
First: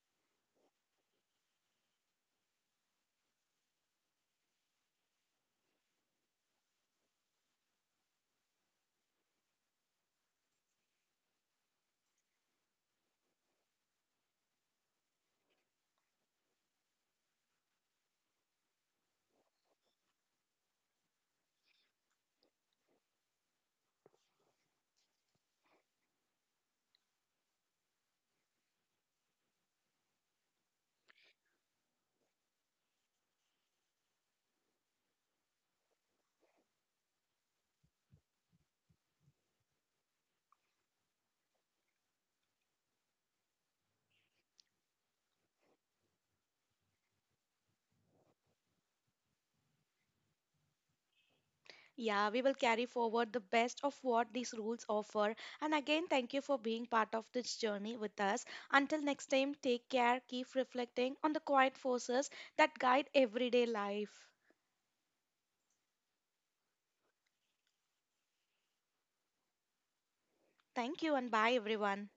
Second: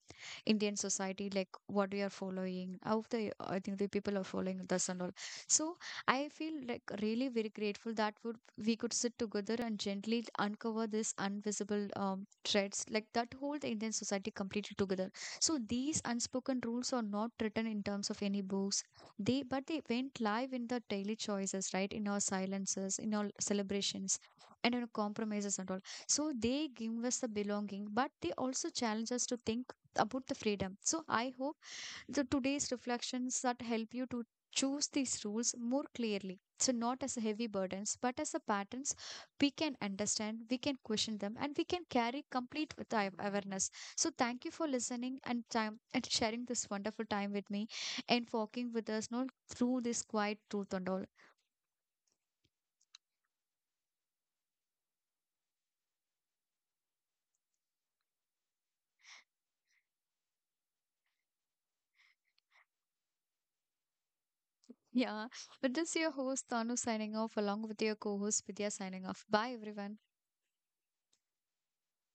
S1: Indian society, like what we are following, how the, I think the people are following this and all. So I feel like really very grateful that would we could sit together and gently uncover this invisible threads, like that whole the Indian society completely together. So these unspoken rules are not written in terms of any books. They, but they went live in the daily choices, right? In our silences, in our celebrations, and in our compromises and all. So they give us the belonging, but they also challenge us to think about the freedom. So I hope the today's reflections that help you to choose these rules more clearly. So not as a heavy burdens, but as a patterns we can understand, we can question them, and we can carry complete with our awareness. So thank you for listening and time and sharing this wonderful time with me and walking with us not through this quiet truth and all.
S2: Yeah, we will carry forward the best of what these rules offer. And again, thank you for being part of this journey with us. Until next time, take care, keep reflecting on the quiet forces that guide everyday life.
S1: Yeah. But this is your host Tanu signing off along with your co-host Vidya signing off. Bye everyone.
S2: Thank you and bye, everyone.